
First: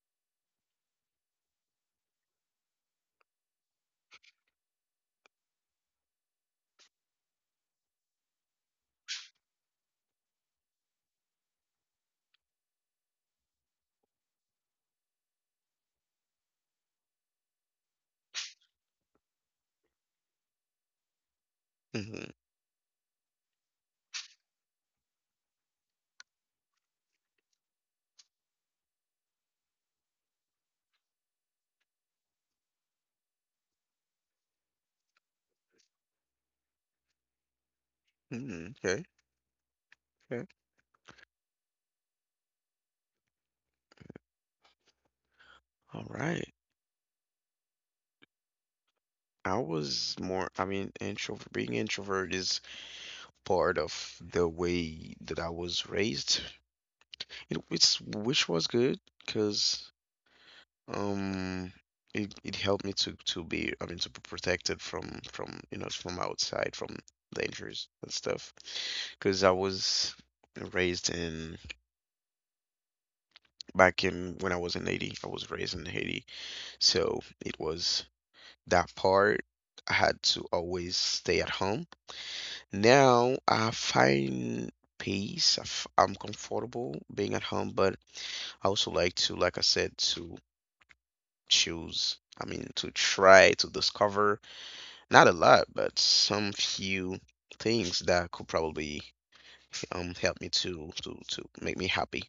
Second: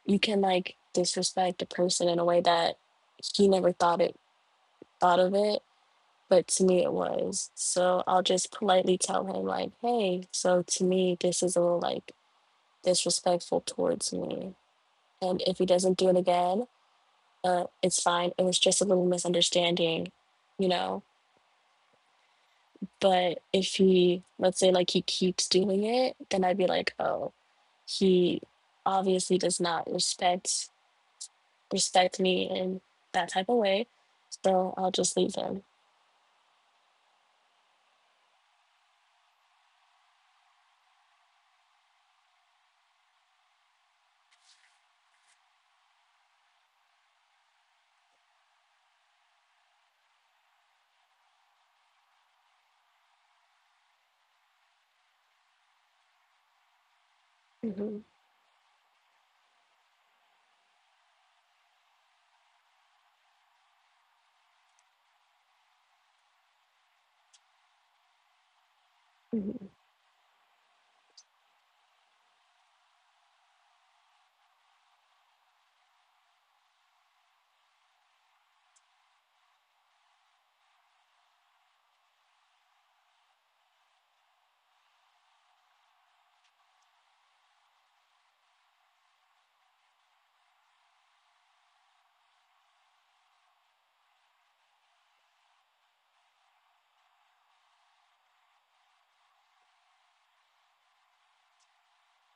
S2: you can like disrespect a person in a way that he never thought of it. But to me it was so I'll just politely tell him like, hey, so to me, this is a little, like, disrespectful towards me. And if he doesn't do it again, it's fine, it was just a little misunderstanding you know
S1: hmm
S2: but if he let's say like he keeps doing it, then I'd be like, oh, he obviously does not respect me in that type of way. So I'll just leave them.
S1: hmm. Okay. Okay. All right. I was more, I mean, introvert, being introvert is part of the way that I was raised.
S2: Hmm.
S1: It's which was good because um it helped me to be, I mean, to be protected from from outside from dangers and stuff. Because I
S2: Hmm.
S1: was raised in back in when I was in Haiti. I was raised in Haiti, so it was that part. I had to always stay at home. Now I find peace. I'm comfortable being at home, but I also like to, like I said, to choose. I mean, to try to discover not a lot, but some few things that could probably help me to to make me happy.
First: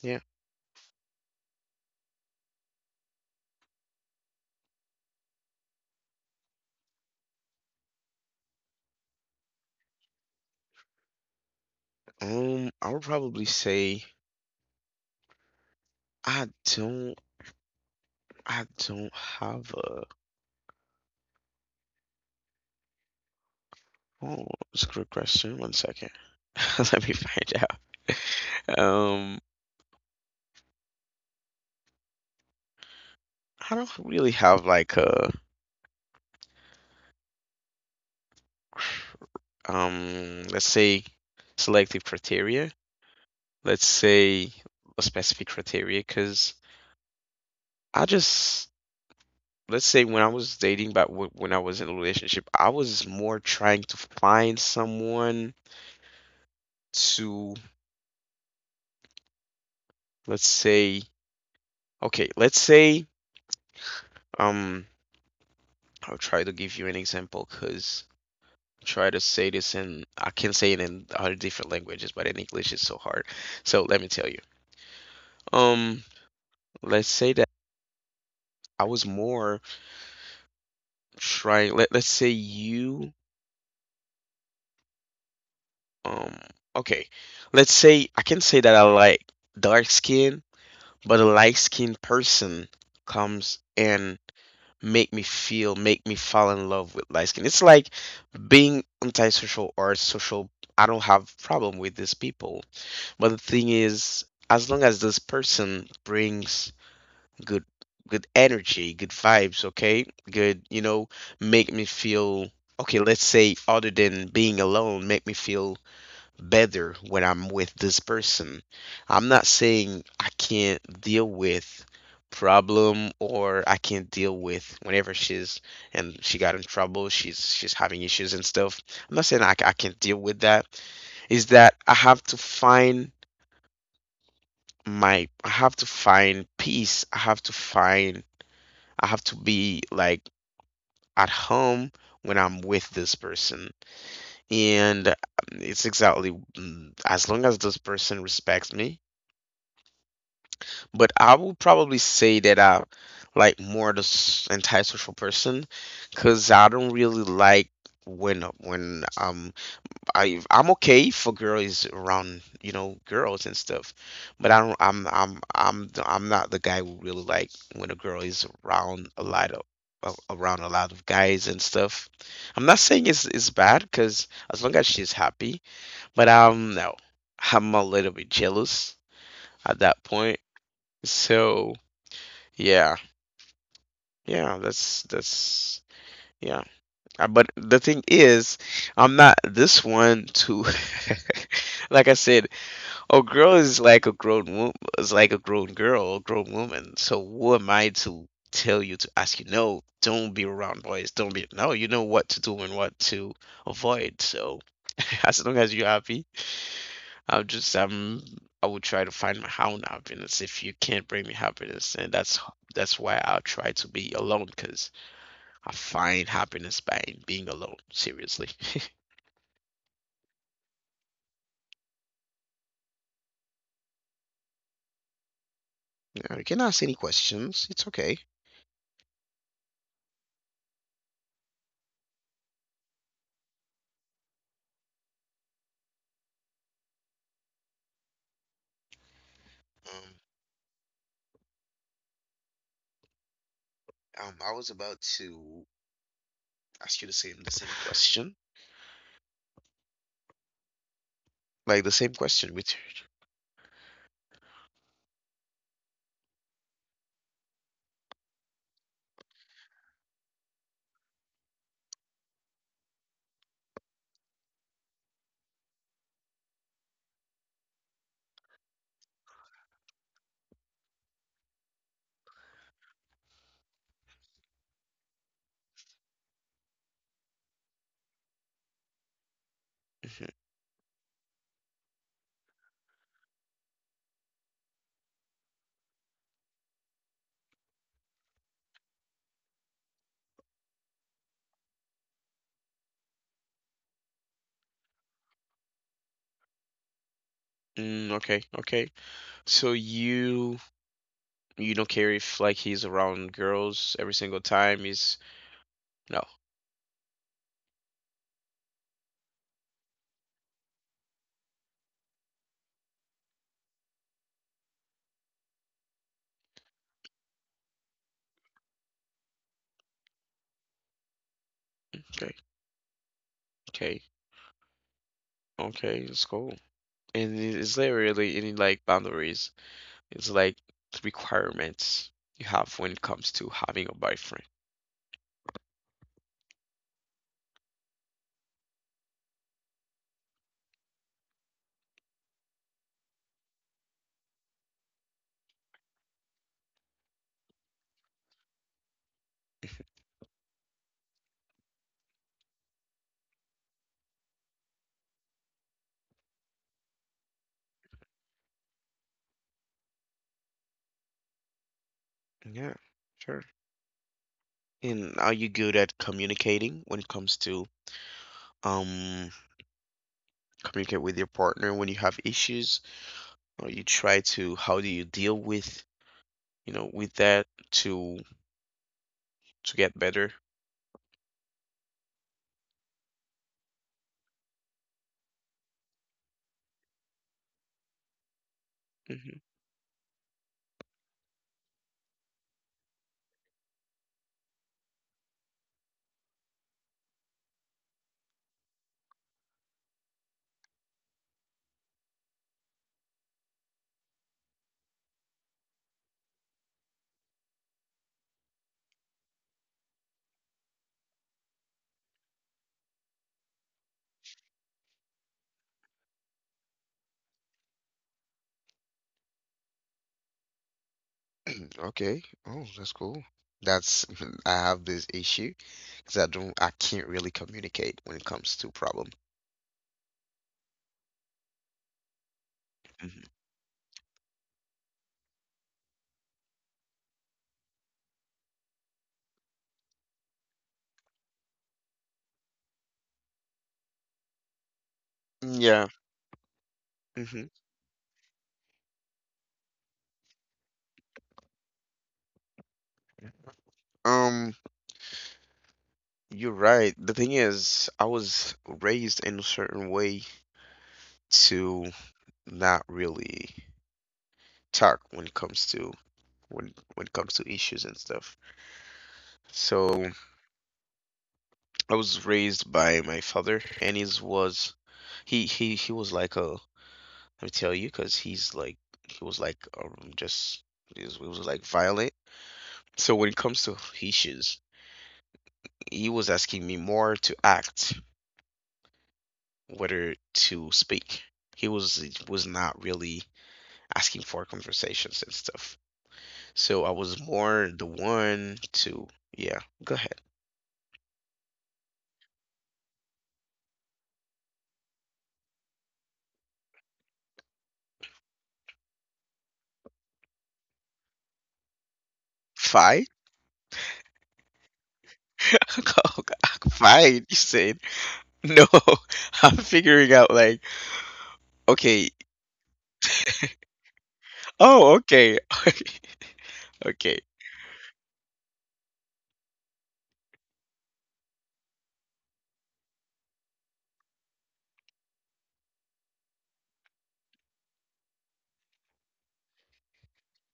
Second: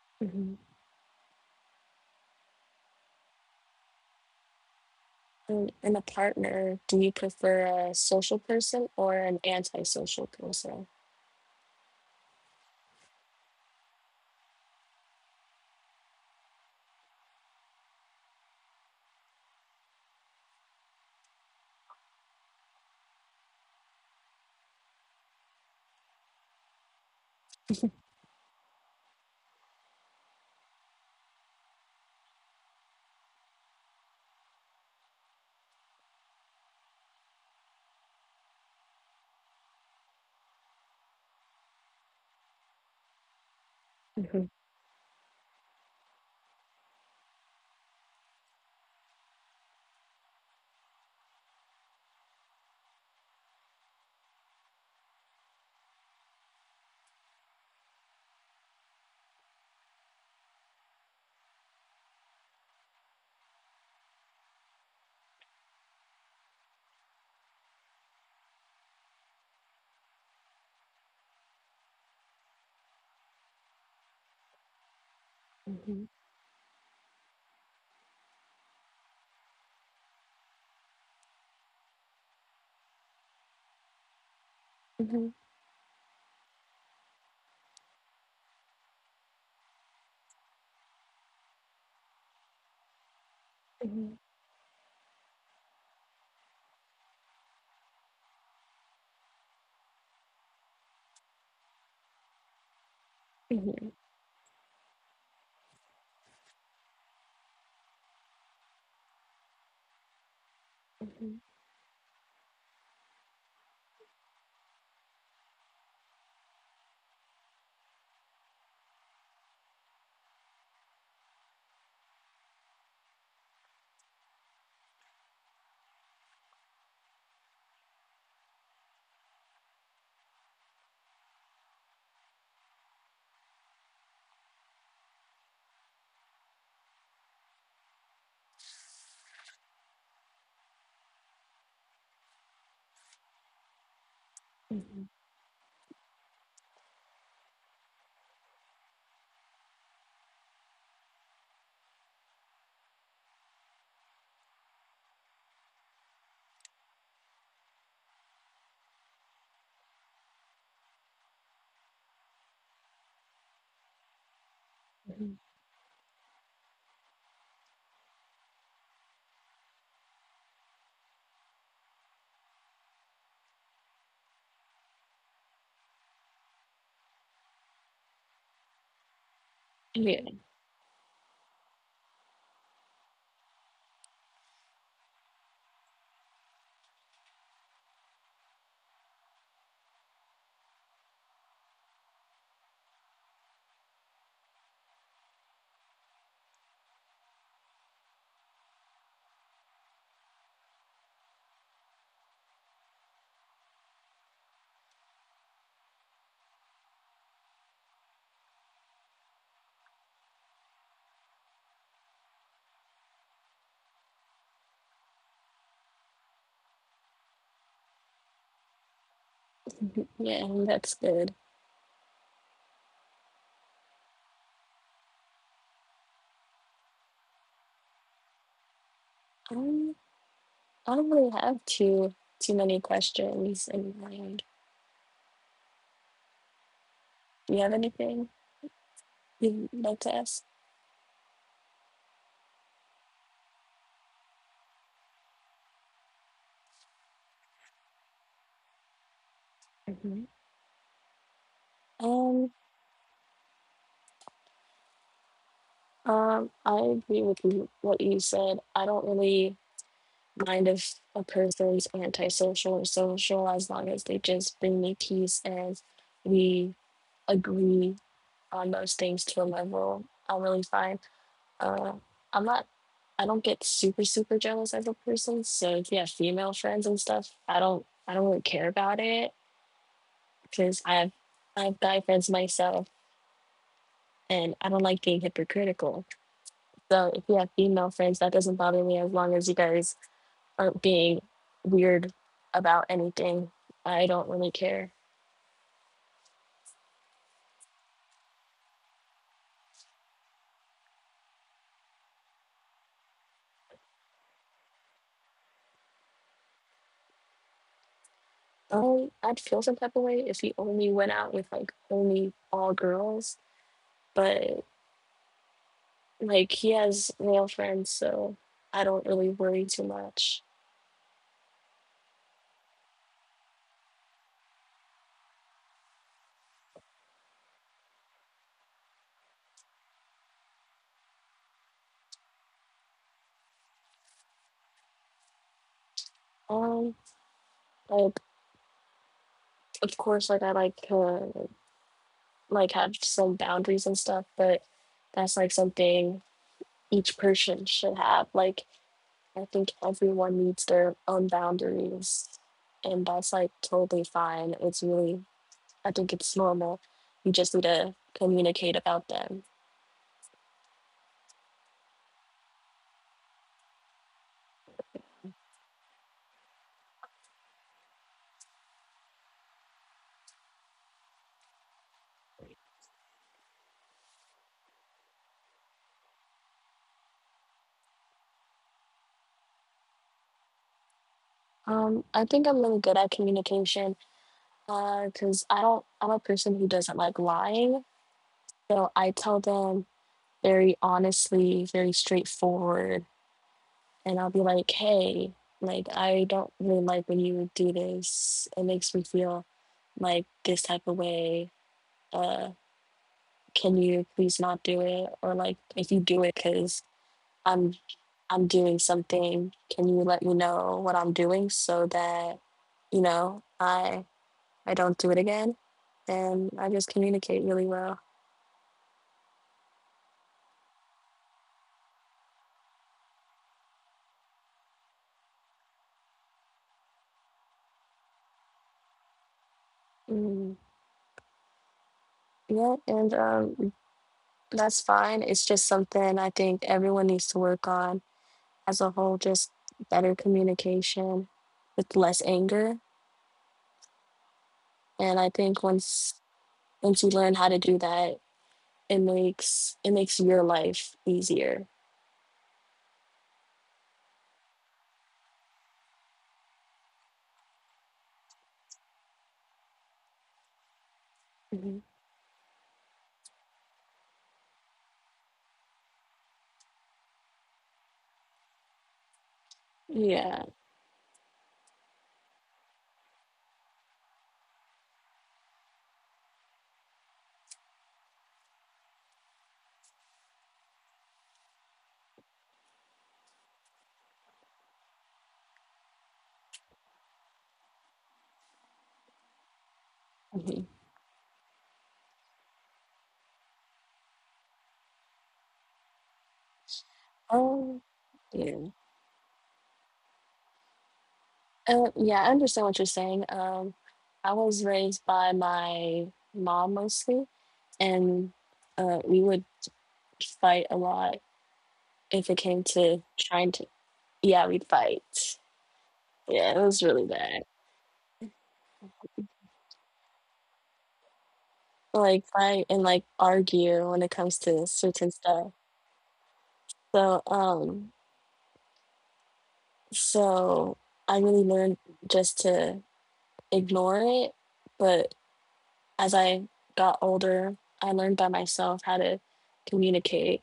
S1: Yeah.
S2: Hmm. And in a partner, do you prefer a social person or an antisocial person?
S1: I would probably say I don't I don't have a oh, that's a good question. One second. Let me find out. Um, I don't really have like a cr- let's say selective criteria. Let's
S2: Hmm.
S1: say a specific criteria because I just let's say when I was dating, but when I was in a relationship, I was more trying to find someone to let's say okay, let's say um, I'll try to give you an example because try to say this in I can say it in other different languages, but in English it's so hard. So let me tell you. Um,
S2: Hmm.
S1: let's say that I was more trying. Let let's say you.
S2: Hmm.
S1: Um, okay. Let's say I can say that I like dark skin. But a light-skinned person comes
S2: Hmm.
S1: and make me feel, make me fall in love with light skin. It's like being antisocial or social. I don't have problem with these people. But the thing
S2: Hmm.
S1: is, as long as this person brings good good energy, good vibes, okay? Good, you know, make me feel okay, let's say other than being alone, make me feel better when I'm with this person. I'm not saying I can't deal with problem or I can't deal with whenever she's and she got in trouble, she's having issues and stuff. I'm not saying I can't deal with that. Is that I have to find my I have to find peace. I have to find I have to be like at home when I'm with this person. And
S2: Hmm.
S1: It's exactly as long as this person respects me, but I will probably say that I like more the antisocial person, because I don't really like when I'm okay for girls around, you know, girls and stuff, but I don't
S2: Hmm.
S1: I'm the- I'm not the guy who really like when a girl is around a lot of around a lot of guys and stuff. I'm not saying it's bad, because as long as she's happy. But no, I'm a little bit jealous at that
S2: Yeah.
S1: point. So. Yeah, yeah, that's yeah. But the thing is, I'm not this one to, like I said, a girl is like a grown woman, is like a grown girl, a grown woman. So who am I to tell you, to ask you, no, don't be around boys, don't be, no, you know what to do and what to avoid. So as long as you're happy, I'm just I will try to find my own happiness. If you can't bring me happiness, and that's why I'll try to be alone, because I find happiness by being alone. Seriously.
S2: Mhm. Yeah, that's good.
S1: Now, you can ask any questions. It's okay.
S2: Um, I don't really have too many questions in mind. Do you have anything you'd like
S1: Um,
S2: to ask?
S1: I was about to ask you the same question,
S2: Hmm.
S1: like the same question
S2: Um,
S1: with.
S2: I agree with you, what you said. I don't really mind if a person's antisocial or social as long as they just bring me peace and we agree on those things to a level. I'm really fine. Uh, I'm not, I don't get super, super jealous as a person. So if you have female friends and stuff, I don't really care about it
S1: Mhm.
S2: because I have guy friends myself, and I don't like being hypocritical. So if you have female friends, that doesn't bother me as long as you guys aren't being weird about anything. I don't really care.
S1: Mm, okay, okay. So you don't care if like he's around girls every single time. He's no.
S2: I'd feel some type of way if he only went out with like only all girls, but like he has male friends, so I don't really worry too much.
S1: Okay. Okay. Okay. It's cool. And is there really any like boundaries? It's like requirements you have when it comes to having a boyfriend.
S2: Um, like, of course, like I like to like have some boundaries and stuff, but that's like something each person should have. Like, I think everyone needs their own boundaries, and that's like totally fine. It's really, I think it's normal. You just need to communicate about them.
S1: Yeah, sure. And are you good at communicating when it comes to um communicate with your partner when you have issues? Or you try to, how do you deal with, you know, with that to to get better?
S2: I think I'm really good at communication because I don't. I'm a person who doesn't like lying, so I
S1: Hmm.
S2: tell them very honestly, very straightforward, and I'll be like, "Hey, like, I don't really like when you do this. It makes me feel like this type of way." Uh, can you please not do it, or like, if you do it because i'm I'm doing something, can you let me know what I'm doing so that you know I don't do it again? And I just communicate really well.
S1: Okay. Oh, that's cool. That's I have this issue because I can't really communicate when it comes to problem.
S2: mm, yeah, and
S1: Hmm.
S2: that's fine. It's just something I think everyone needs to work on as a whole, just better communication with less anger. And I think
S1: Yeah.
S2: once you
S1: Hmm.
S2: learn how to do that, it makes your life easier.
S1: Um, you're right. The thing is, I was raised in a certain way
S2: Hmm.
S1: to not really talk when it comes to, when it comes to issues and stuff. So
S2: Yeah.
S1: I was raised by my father, and he was, he was like, a let me tell you, because he's like, he was like, just he was like violent. So when it comes to issues, he was asking me more to act, whether to
S2: Hmm.
S1: speak. He was not really asking for conversations and stuff. So I was more the
S2: Um,
S1: one
S2: yeah.
S1: to, yeah, go ahead.
S2: Yeah, I understand what you're saying. I was raised by my mom mostly, and we would fight a lot if it came to
S1: Fight?
S2: trying to. Yeah, we'd fight. Yeah, it was really
S1: Fight, you
S2: bad.
S1: said. No, I'm figuring out like, okay,
S2: Like, fight and like argue when it comes to
S1: oh,
S2: certain
S1: okay,
S2: stuff.
S1: okay.
S2: So, um, so I really learned just to ignore it. But as I got older, I learned by myself how to communicate.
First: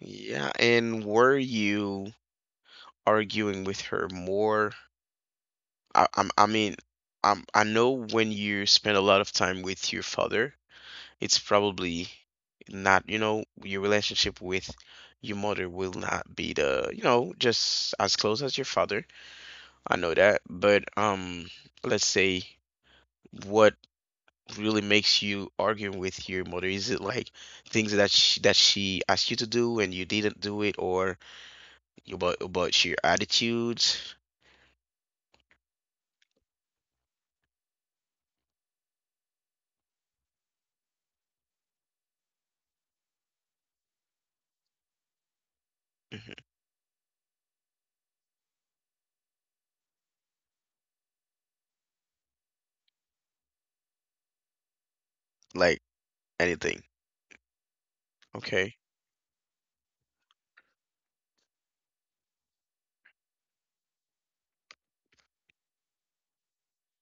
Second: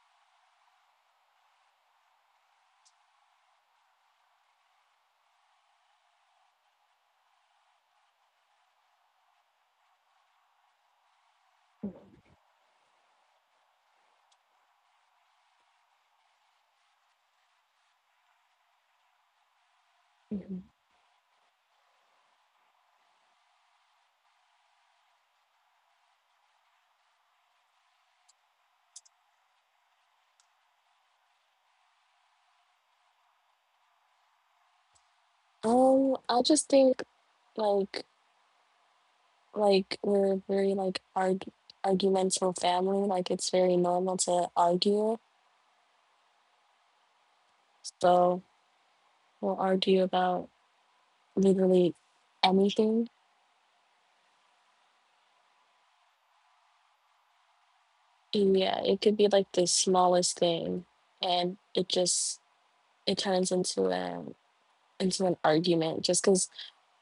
S1: Yeah, and were you arguing with her more? I mean, I'm, I know when you spend a lot of time with your father, it's probably not, you know, your relationship with your mother will not be the, you know, just as close as your father. I know that,
S2: Mhm.
S1: but let's say, what really makes you arguing with your mother? Is it like things that that she asked you to do and you didn't do it, or about your attitudes?
S2: I just think like like we're a very like argumentative family. Like, it's very normal to argue.
S1: Mhm.
S2: So we'll argue about literally anything.
S1: Like anything? Okay.
S2: Yeah, it could be like the smallest thing, and it just it turns into a into an argument just because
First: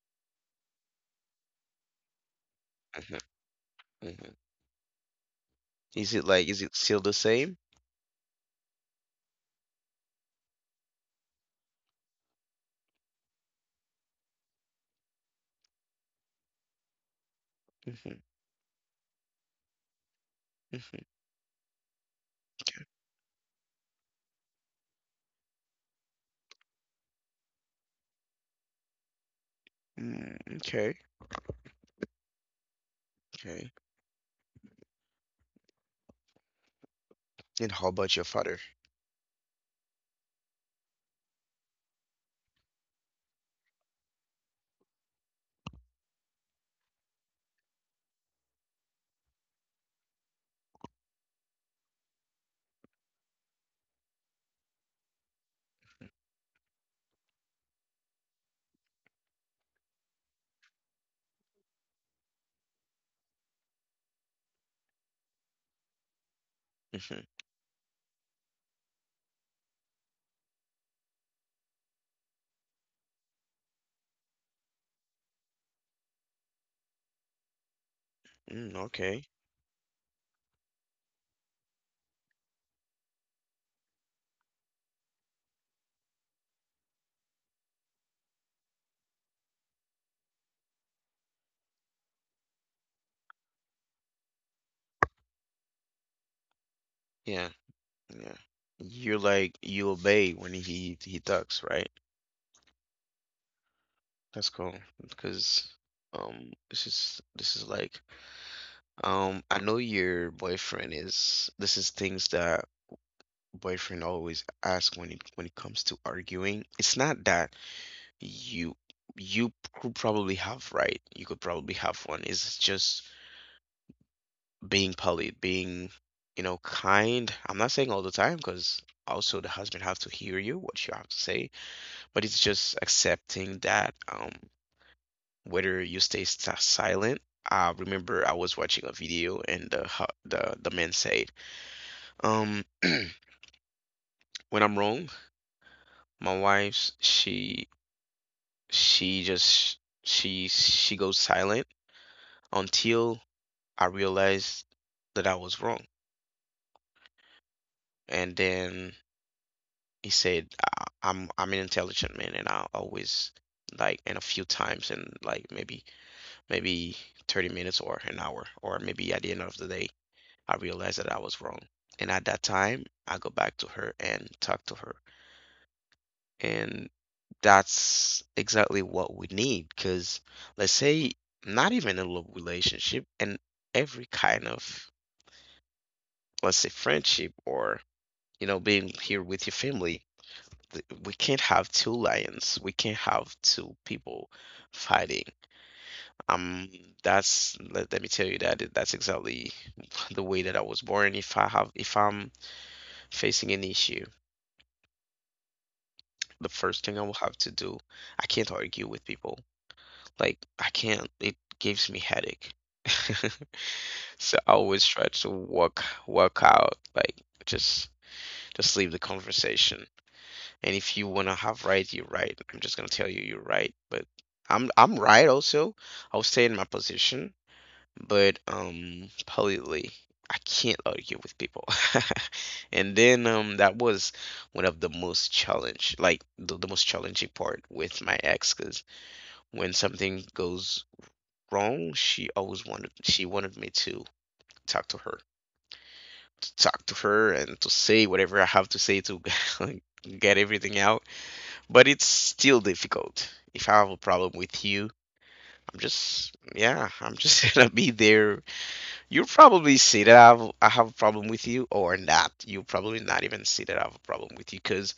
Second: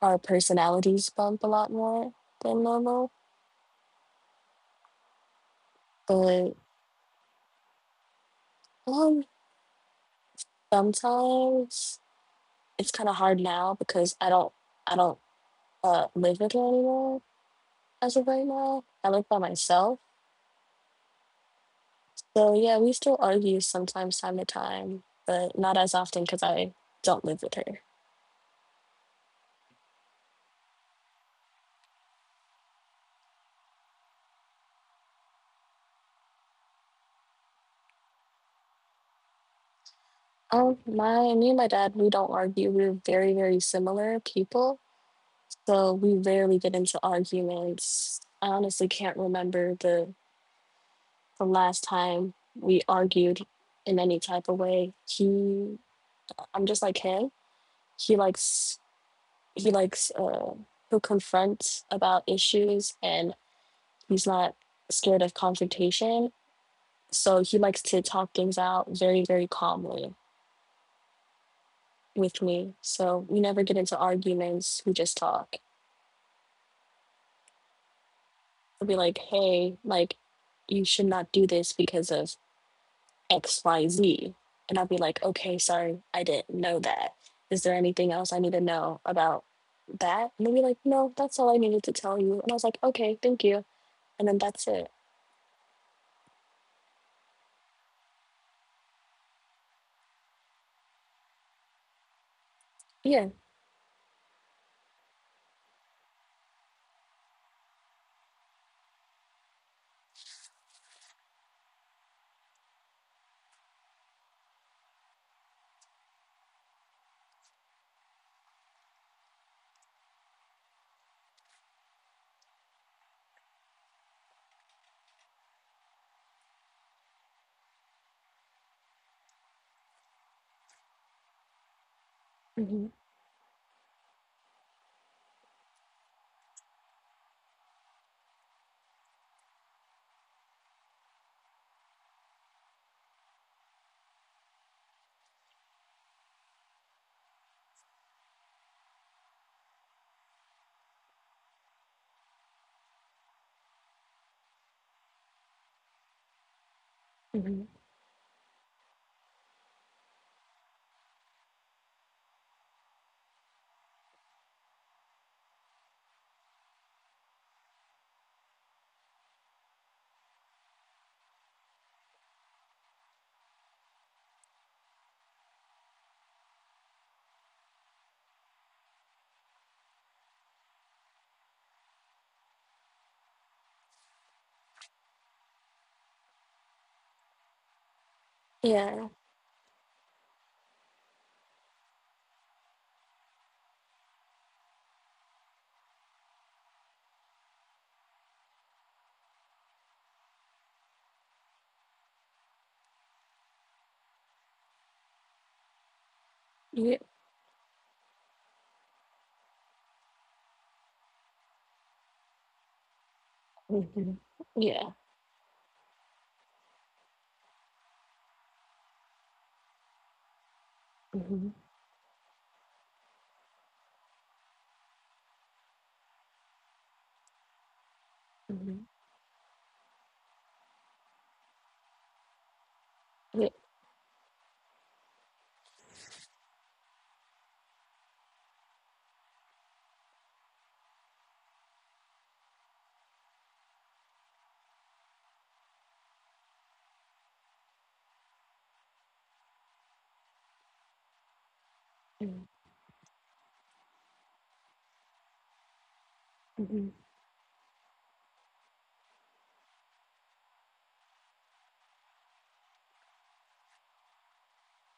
S2: our personalities bump a lot more than normal.
S1: Hmm. Hmm. Is it like,
S2: But
S1: is it still the same?
S2: um, sometimes it's kind of hard now because I don't live with her anymore as
S1: Hmm.
S2: of right now. I live by myself. So yeah, we still argue sometimes, time to time, but not as often because I don't live with her.
S1: Mm, okay, okay. And how about your father?
S2: My Me and my dad, we don't argue. We're very, very similar people, so we rarely get into arguments. I honestly can't remember the last time we argued in any type of way. He I'm just like him. he likes he likes uh He'll confront about issues, and he's not scared of confrontation,
S1: Hmm.
S2: so he likes to talk things out very, very calmly with me. So we never get into arguments, we just talk.
S1: Mm,
S2: I'll be like,
S1: okay.
S2: hey, like, you should not do this because of XYZ. And I will be like, okay, sorry, I didn't know that. Is there anything else I need to know about that? And they will be like, no, that's all I needed to tell you. And I was like, okay, thank you. And then that's it.
S1: Yeah, yeah. You're like, you obey when he talks, right?
S2: Yeah.
S1: That's cool because this is, this is like, I know your boyfriend is, this is things that boyfriend always ask when it comes to arguing. It's not that you you could probably have right. You could probably have one. It's just being polite, being, you know, kind. I'm not saying all the time, because also the husband have to hear you what you have to say, but it's just
S2: Hmm.
S1: accepting that whether you stay sta silent. I remember I was watching a video and the the man said, um, when I'm wrong, my wife's, she just she goes silent until I realized that I was wrong.
S2: Hmm.
S1: And then he said, I'm an intelligent man, and I always like, and a few times, and like maybe 30 minutes or an hour, or maybe at the end of the day, I realized that I was wrong. And at that time, I go back to her and talk to her. And that's exactly what we need. Because let's say, not even a love relationship, and every kind of, let's say, friendship or, you know, being
S2: Yeah.
S1: here with your family, we can't have two lions. We can't have two people fighting. Um, that's, let, let me tell you that that's exactly the way that I was born. If I have, if I'm facing an issue, the first
S2: Yeah.
S1: thing I will have to do. I can't argue with people. Like I can't. It gives me headache. So I
S2: Yeah.
S1: always try to work out like just leave the conversation. And if you wanna have right, you're right. I'm just gonna tell you you're right. But I'm right also. I'll stay in my position but
S2: Hmm.
S1: politely, I can't argue with people. And then
S2: Yeah.
S1: that was one of the most challenge, like the most challenging part with my ex, because when something goes wrong, she wanted me to talk to her to talk to her and to say whatever I have to say to get everything out. But it's still difficult. If I have a problem with you, I'm just yeah,
S2: Mhm.
S1: I'm just gonna be there. You probably see that I have a problem with you, or not. You probably not even see that I have a problem with you, because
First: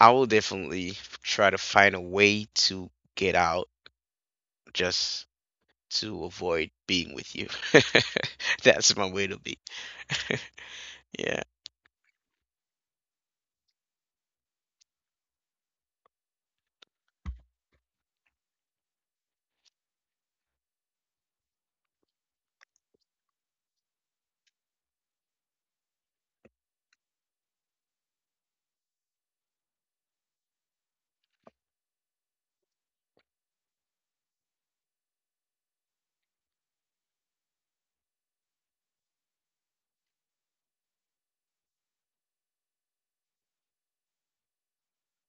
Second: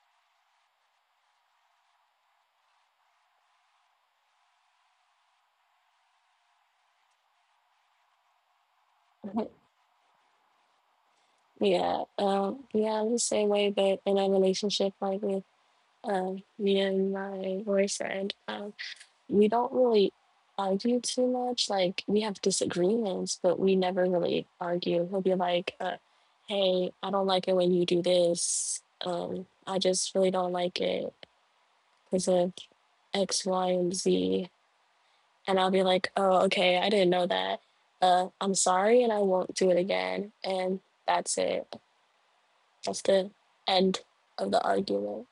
S1: I will definitely try to find a way to get out just to avoid being with you. That's my way to be. Yeah,
S2: Yeah, yeah, I'm the same way, but in a relationship, like with me and my boyfriend, we don't really argue too much. Like, we have disagreements, but we never really argue. He'll be like, "Hey, I don't like it when you do this. I just really don't like it because of X, Y, and Z." And I'll be like, "Oh, okay, I didn't know that. I'm sorry, and I won't do it again." And that's it. That's the end of the argument.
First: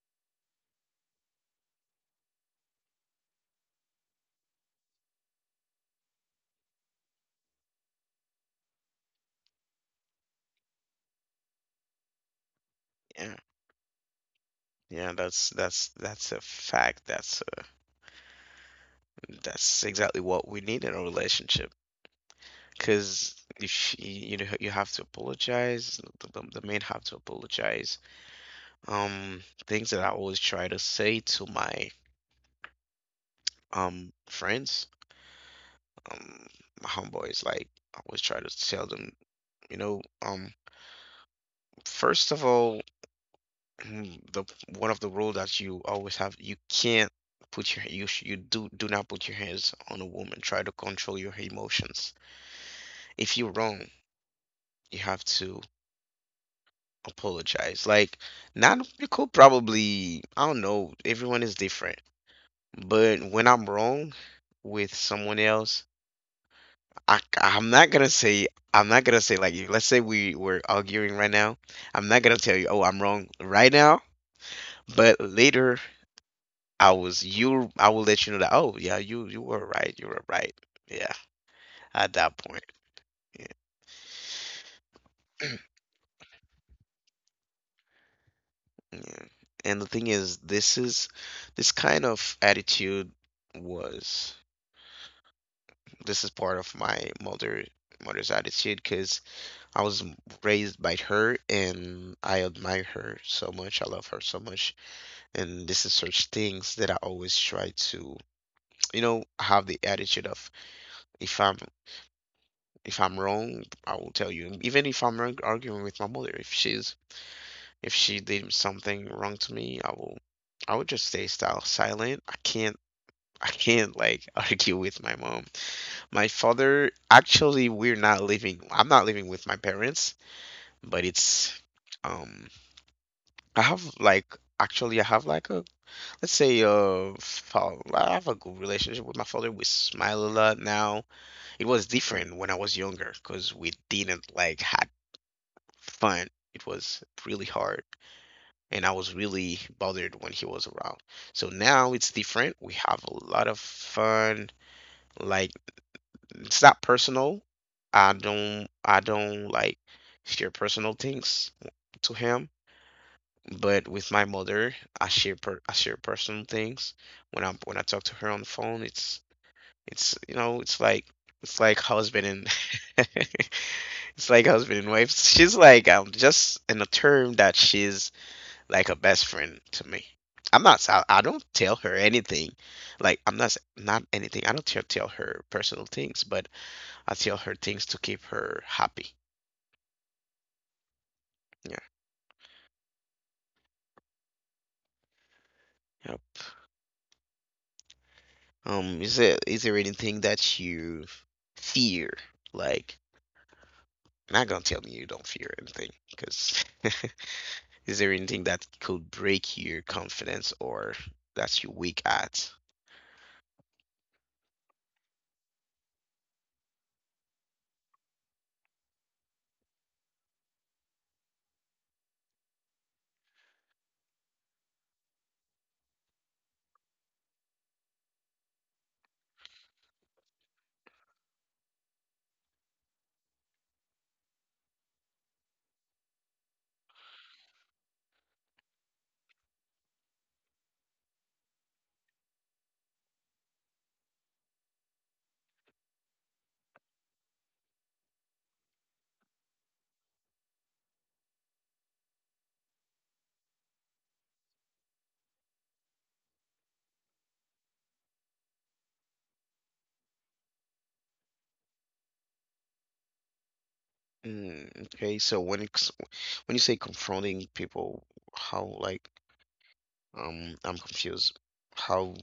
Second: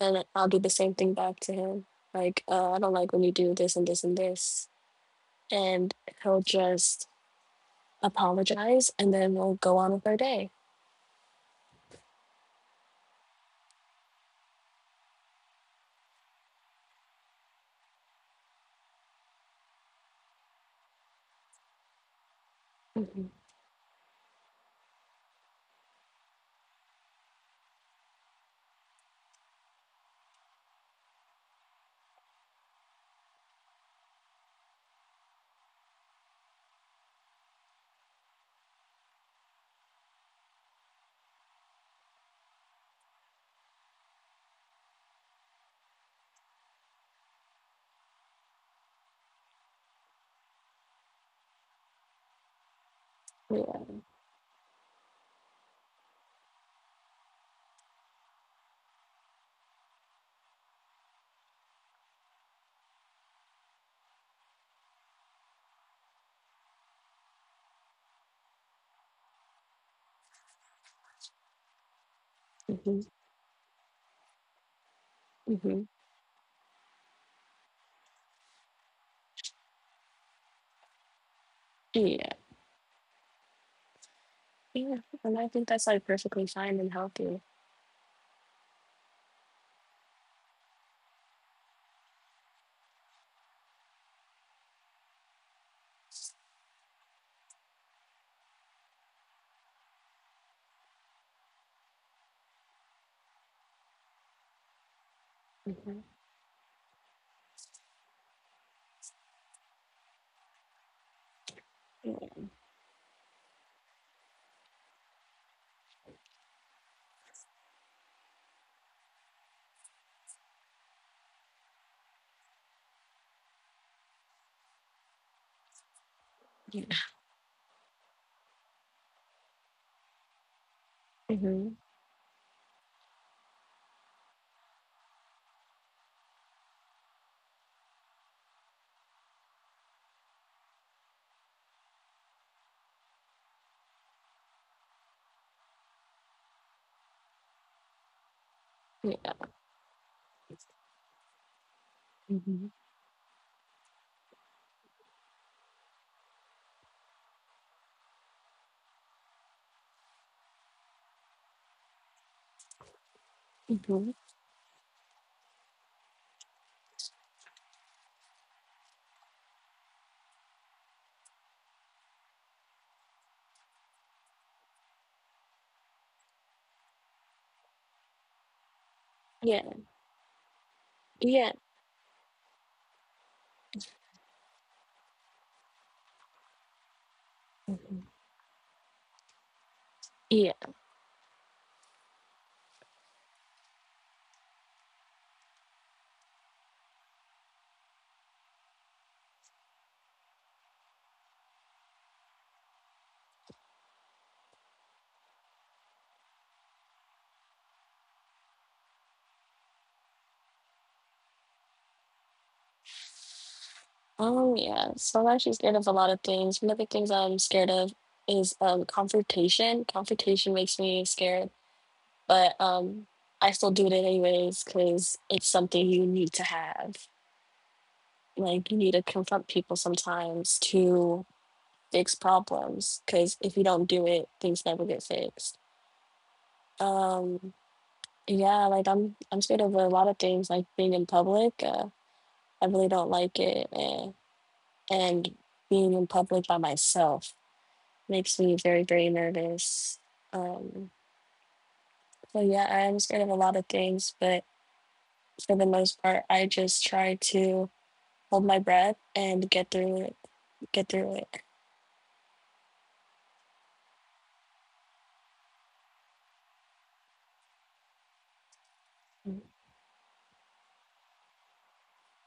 S2: And I'll do the same thing back to him. Like, I don't like when you do this and this and this, and he'll just apologize, and then we'll go on with our day.
S1: yeah, yeah. That's a fact. That's exactly what we need in a relationship. Because
S2: Mhm.
S1: if you, you know, you have to apologize, the men have to apologize. Um, things that I always try to say to my friends, um, my homeboys, like I always try to tell them, you know, first of all, the one of the rule that you always have, you can't put your you sh- you do do not put your hands on a woman. Try to control your emotions. If you're wrong,
S2: Yeah.
S1: you have to apologize. Like, not you could probably, I don't know. Everyone is different, but when I'm wrong with someone else, I'm not gonna say, like you. Let's say we were arguing right now. I'm not gonna tell you, oh, I'm
S2: Hmm.
S1: wrong right now. But later,
S2: Hmm.
S1: I was you. I will let you know that. Oh, yeah, you were right. You were right. Yeah, at that
S2: Yeah.
S1: point. Yeah,
S2: Yeah. And I think that's like perfectly fine and healthy.
S1: yeah. And the thing is, this is, this kind of attitude was, this is part of my mother's attitude, because I was raised by her and I admire her so much. I love her so much. And this is
S2: Hmm.
S1: such things that I always try to, you know, have the attitude of, if I'm, if I'm wrong, I will tell you. Even if I'm wrong, arguing with my mother, if she's, if she did something wrong to me, I would just stay style silent. I can't I can't like argue with my mom. My father,
S2: Yeah.
S1: actually, we're not living, I'm not living with my parents, but it's,
S2: Hmm.
S1: um I have like, actually I have like a let's say fall, I have a good relationship with my father. We smile a lot now. It was different when I was younger because we didn't like had fun. It was really hard and I was
S2: Yeah.
S1: really bothered when he was around. So now it's different. We
S2: Hmm.
S1: have a lot of fun. Like it's not personal. I don't like share personal things to him. But with
S2: Hmm.
S1: my mother, I share personal things. When I talk to her on the phone, it's you know, it's like, it's like husband and it's like husband and wife. She's like, just in a term that she's like a best friend
S2: Yeah.
S1: to me. I'm not s- I don't
S2: Yeah.
S1: tell her anything. Like I'm not s- not anything. I don't tell her personal things, but I tell her things to
S2: Hmm.
S1: keep her happy.
S2: Yeah.
S1: Yeah. Yep. Is there, is there anything that you fear? Like, not gonna tell me you don't fear anything, because is there anything that could break your confidence or that you're weak at?
S2: Oh, yeah. So I'm actually scared of a lot of things. One of the things I'm scared of is confrontation. Confrontation makes me scared, but I still do it anyways because it's something you need to have. Like, you need to confront people sometimes to fix problems, because if you don't do it, things never get fixed. um yeah, like I'm scared of a lot of things, like being in public. I really don't like it, and being in public by myself makes me very, very nervous. um so yeah, I am scared of a lot of things, but for the most part, I just try to hold my breath and get through it, get through it.
S1: Mm, okay, so when it's, when you say confronting people, how like, I'm confused. How,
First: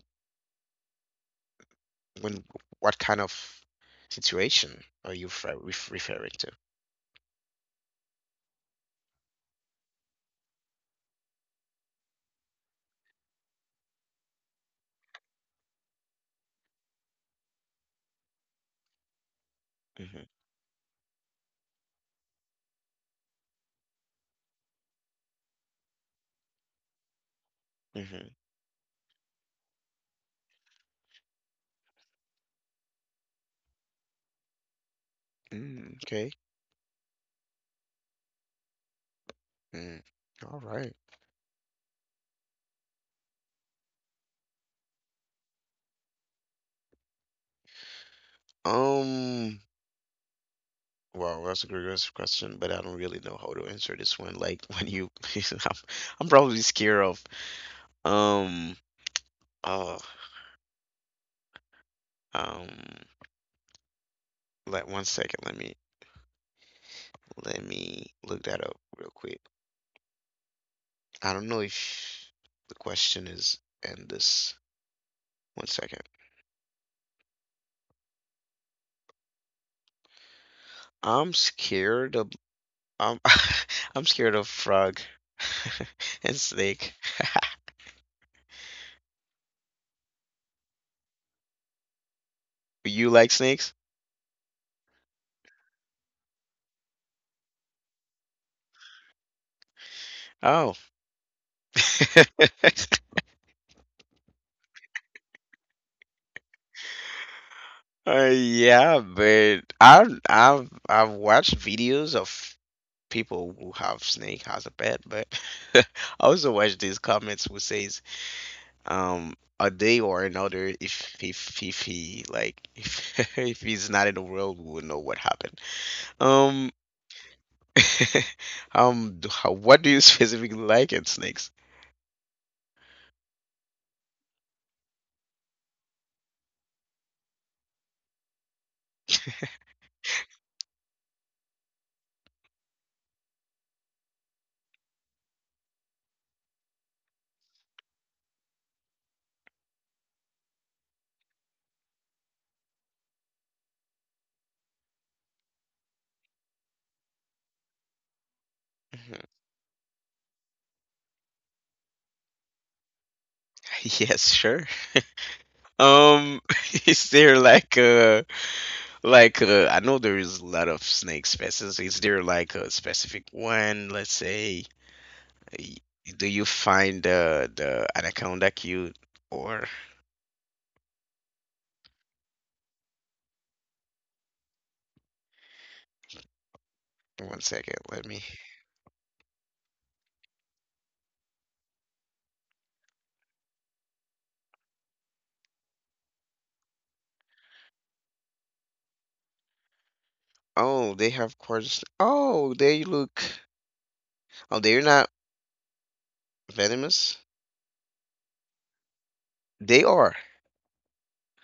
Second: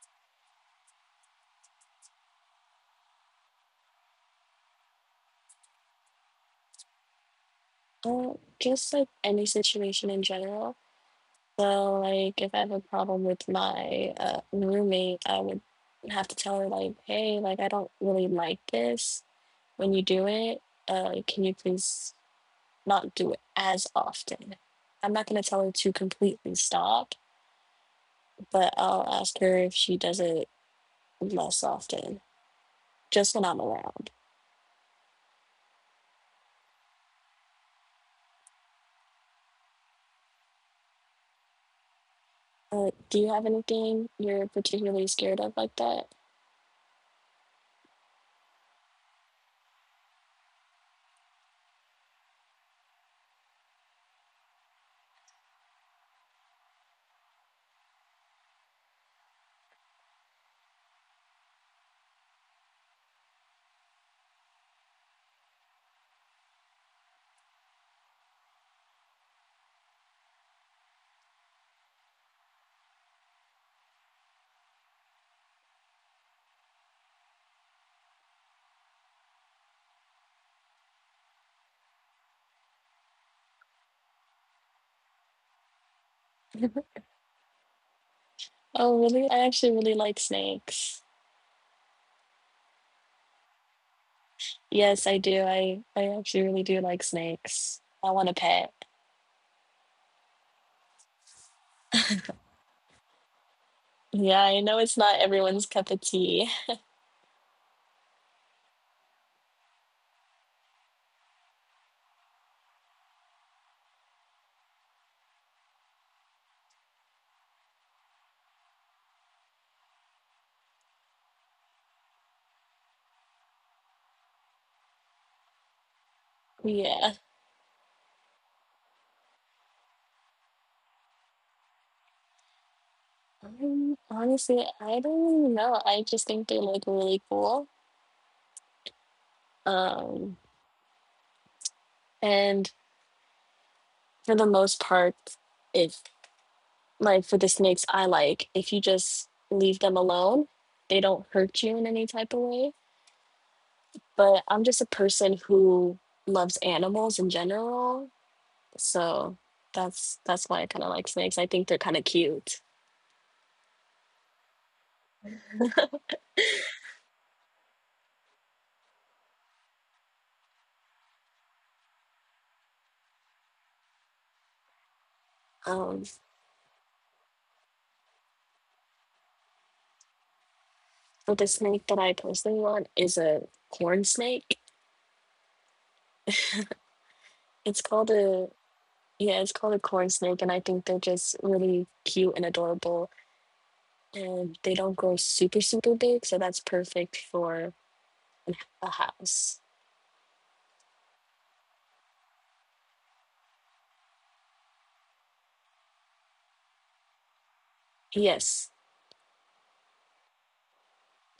S1: when, what kind of situation are you referring to?
S2: Well, just like any situation in general. So, like, if I have a problem with my roommate, I would have to tell her, like, hey, like, I don't really like this when you
S1: Mm-hmm.
S2: do it. Like, can you please not do it as often? I'm not going to tell her to completely stop,
S1: Mm-hmm.
S2: but I'll ask her if she does it less often, just when I'm around.
S1: Mm, okay. Mm, all right.
S2: Do you have anything you're particularly scared of like that?
S1: Um, wow, that's a great question, but I don't really know how to answer this one. Like when you, I'm, I'm probably scared of. Um. Oh. Um. Like one second. Let me look that up real quick. I don't know if the question is in this. One second. I'm scared of. I'm I'm scared of frog and snake.
S2: Oh, really? I actually really like snakes.
S1: You like snakes?
S2: Yes, I do. I actually really do like snakes. I want a pet.
S1: Oh.
S2: Yeah, I know it's not everyone's cup of tea.
S1: Yeah, but I've watched videos of people who have snake as a pet, but I also watch these comments who says a day or another, if he like, if he's not in the world, we will know what happened. Um
S2: Yeah.
S1: what do you specifically like in snakes?
S2: Honestly, I don't really know. I just think they look really cool. Um, and for the most part, if like for the snakes I like, if you just leave them alone, they don't hurt you in any type of way. But I'm just a person who loves animals in general.
S1: Mhm.
S2: So that's why I kind of like snakes. I think they're kind of cute.
S1: Yes, sure. Um, is there like a, like I know there is a lot of snake species. Is there like a specific one? Let's say, y-
S2: Um,
S1: do you find the anaconda cute? Or
S2: but the snake that I personally want is a corn snake.
S1: one second,
S2: It's
S1: let
S2: called
S1: me.
S2: a Yeah, it's called a corn snake, and I think they're just really cute and adorable. And they don't grow super, super big, so that's perfect for a house.
S1: Oh, they have quarters. Oh, they look. Oh, they're not venomous.
S2: Yes,
S1: They are.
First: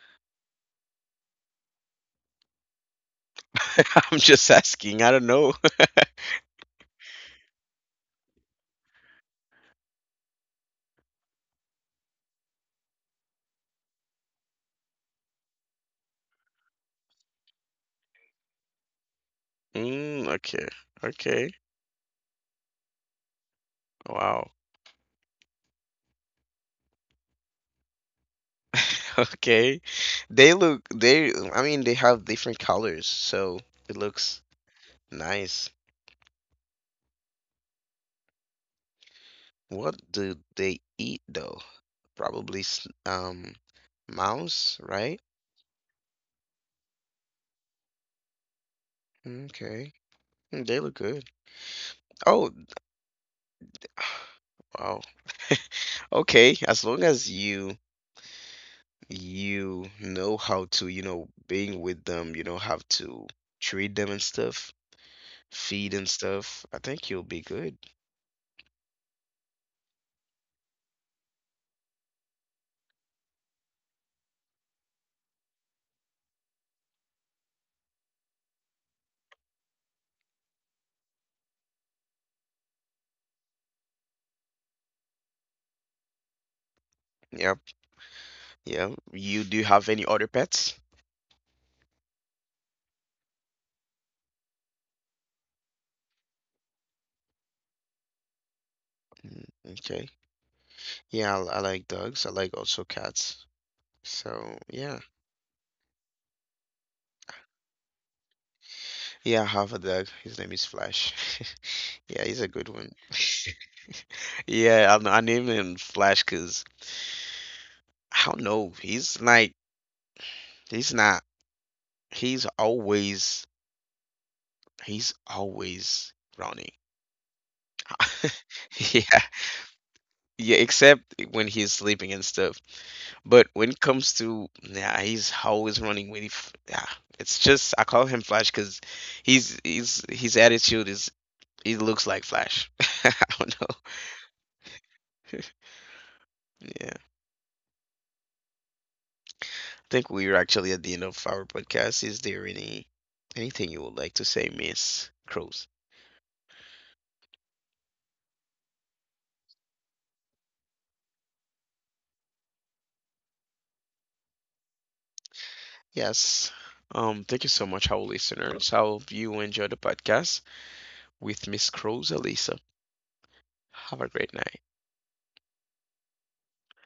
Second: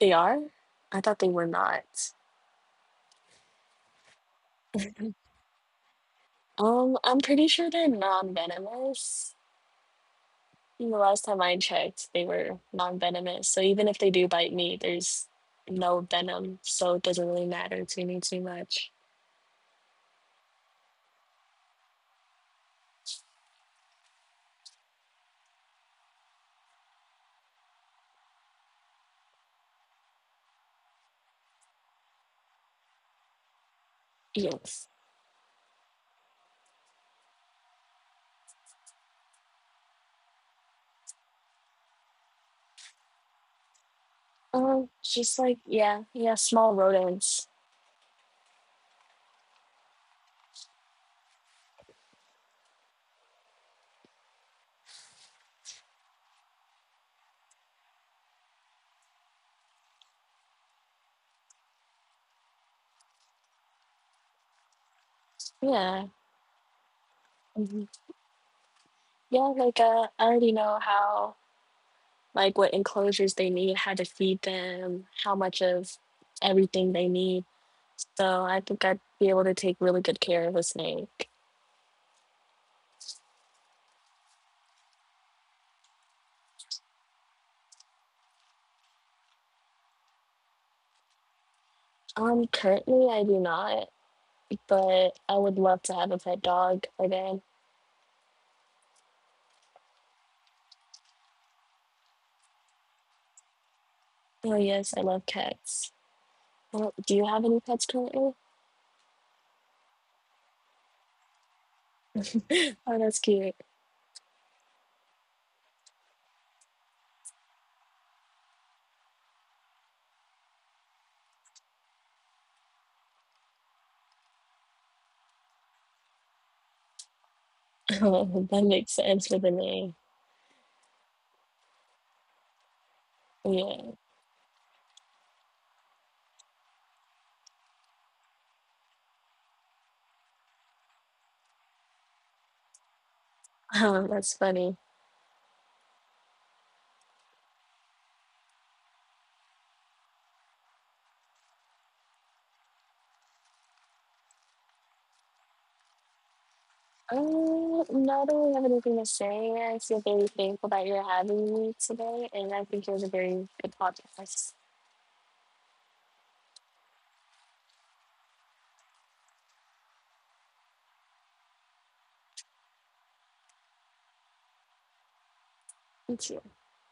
S2: they are. I thought they were not.
S1: I'm just asking. I don't know.
S2: I'm pretty sure they're non-venomous. And the last time I checked, they were non-venomous. So even if they do bite me, there's no venom, so it doesn't really matter to me too much.
S1: Mm, okay. Okay. Wow. Okay. They look. They. I mean, they have different colors, so it looks
S2: Yes.
S1: nice. What do they eat though? Probably mouse, right?
S2: Just like yeah, yeah, small rodents.
S1: Okay. Hmm, they look good. Oh, wow. Okay, as long as you, you know how to, you know, being with them, you know, have to treat them and stuff, feed
S2: Yeah.
S1: and stuff, I think you'll be good.
S2: Mhm. Yeah. Like, I already know how, like, what enclosures they need, how to feed them, how much of everything they need. So I think I'd be able to take really good care of a snake.
S1: Yep. Yeah. You do you have any other pets?
S2: Currently I do not. But I would love to have a pet dog again.
S1: Mm, okay. Yeah, I like dogs. I like also cats.
S2: Oh,
S1: So,
S2: yes, I
S1: yeah.
S2: love cats. Well, do you have any pets currently?
S1: Yeah, I have a dog. His name is Flash. Yeah, he's a good
S2: Oh,
S1: one.
S2: that's cute.
S1: Yeah, I named him Flash because I don't know. He's like, he's not, he's always, he's always running.
S2: Oh, that makes sense
S1: Yeah,
S2: for the name.
S1: yeah, except when he's sleeping and stuff. But when it
S2: Yeah,
S1: comes to, yeah, he's always running with, yeah, it's just, I call him Flash because his attitude is, he looks like Flash. I don't know.
S2: oh, that's funny.
S1: Yeah. Think we are actually at the end of our podcast. Is there any anything you would like to say, Miss Cruz?
S2: Not really have anything to say. I feel very thankful that you're having me today, and I think it was a very good podcast.
S1: Yes. Thank you so much, our listeners. I hope you enjoyed the podcast with Miss Cruz Elisa. Have a great night.
S2: Thank you.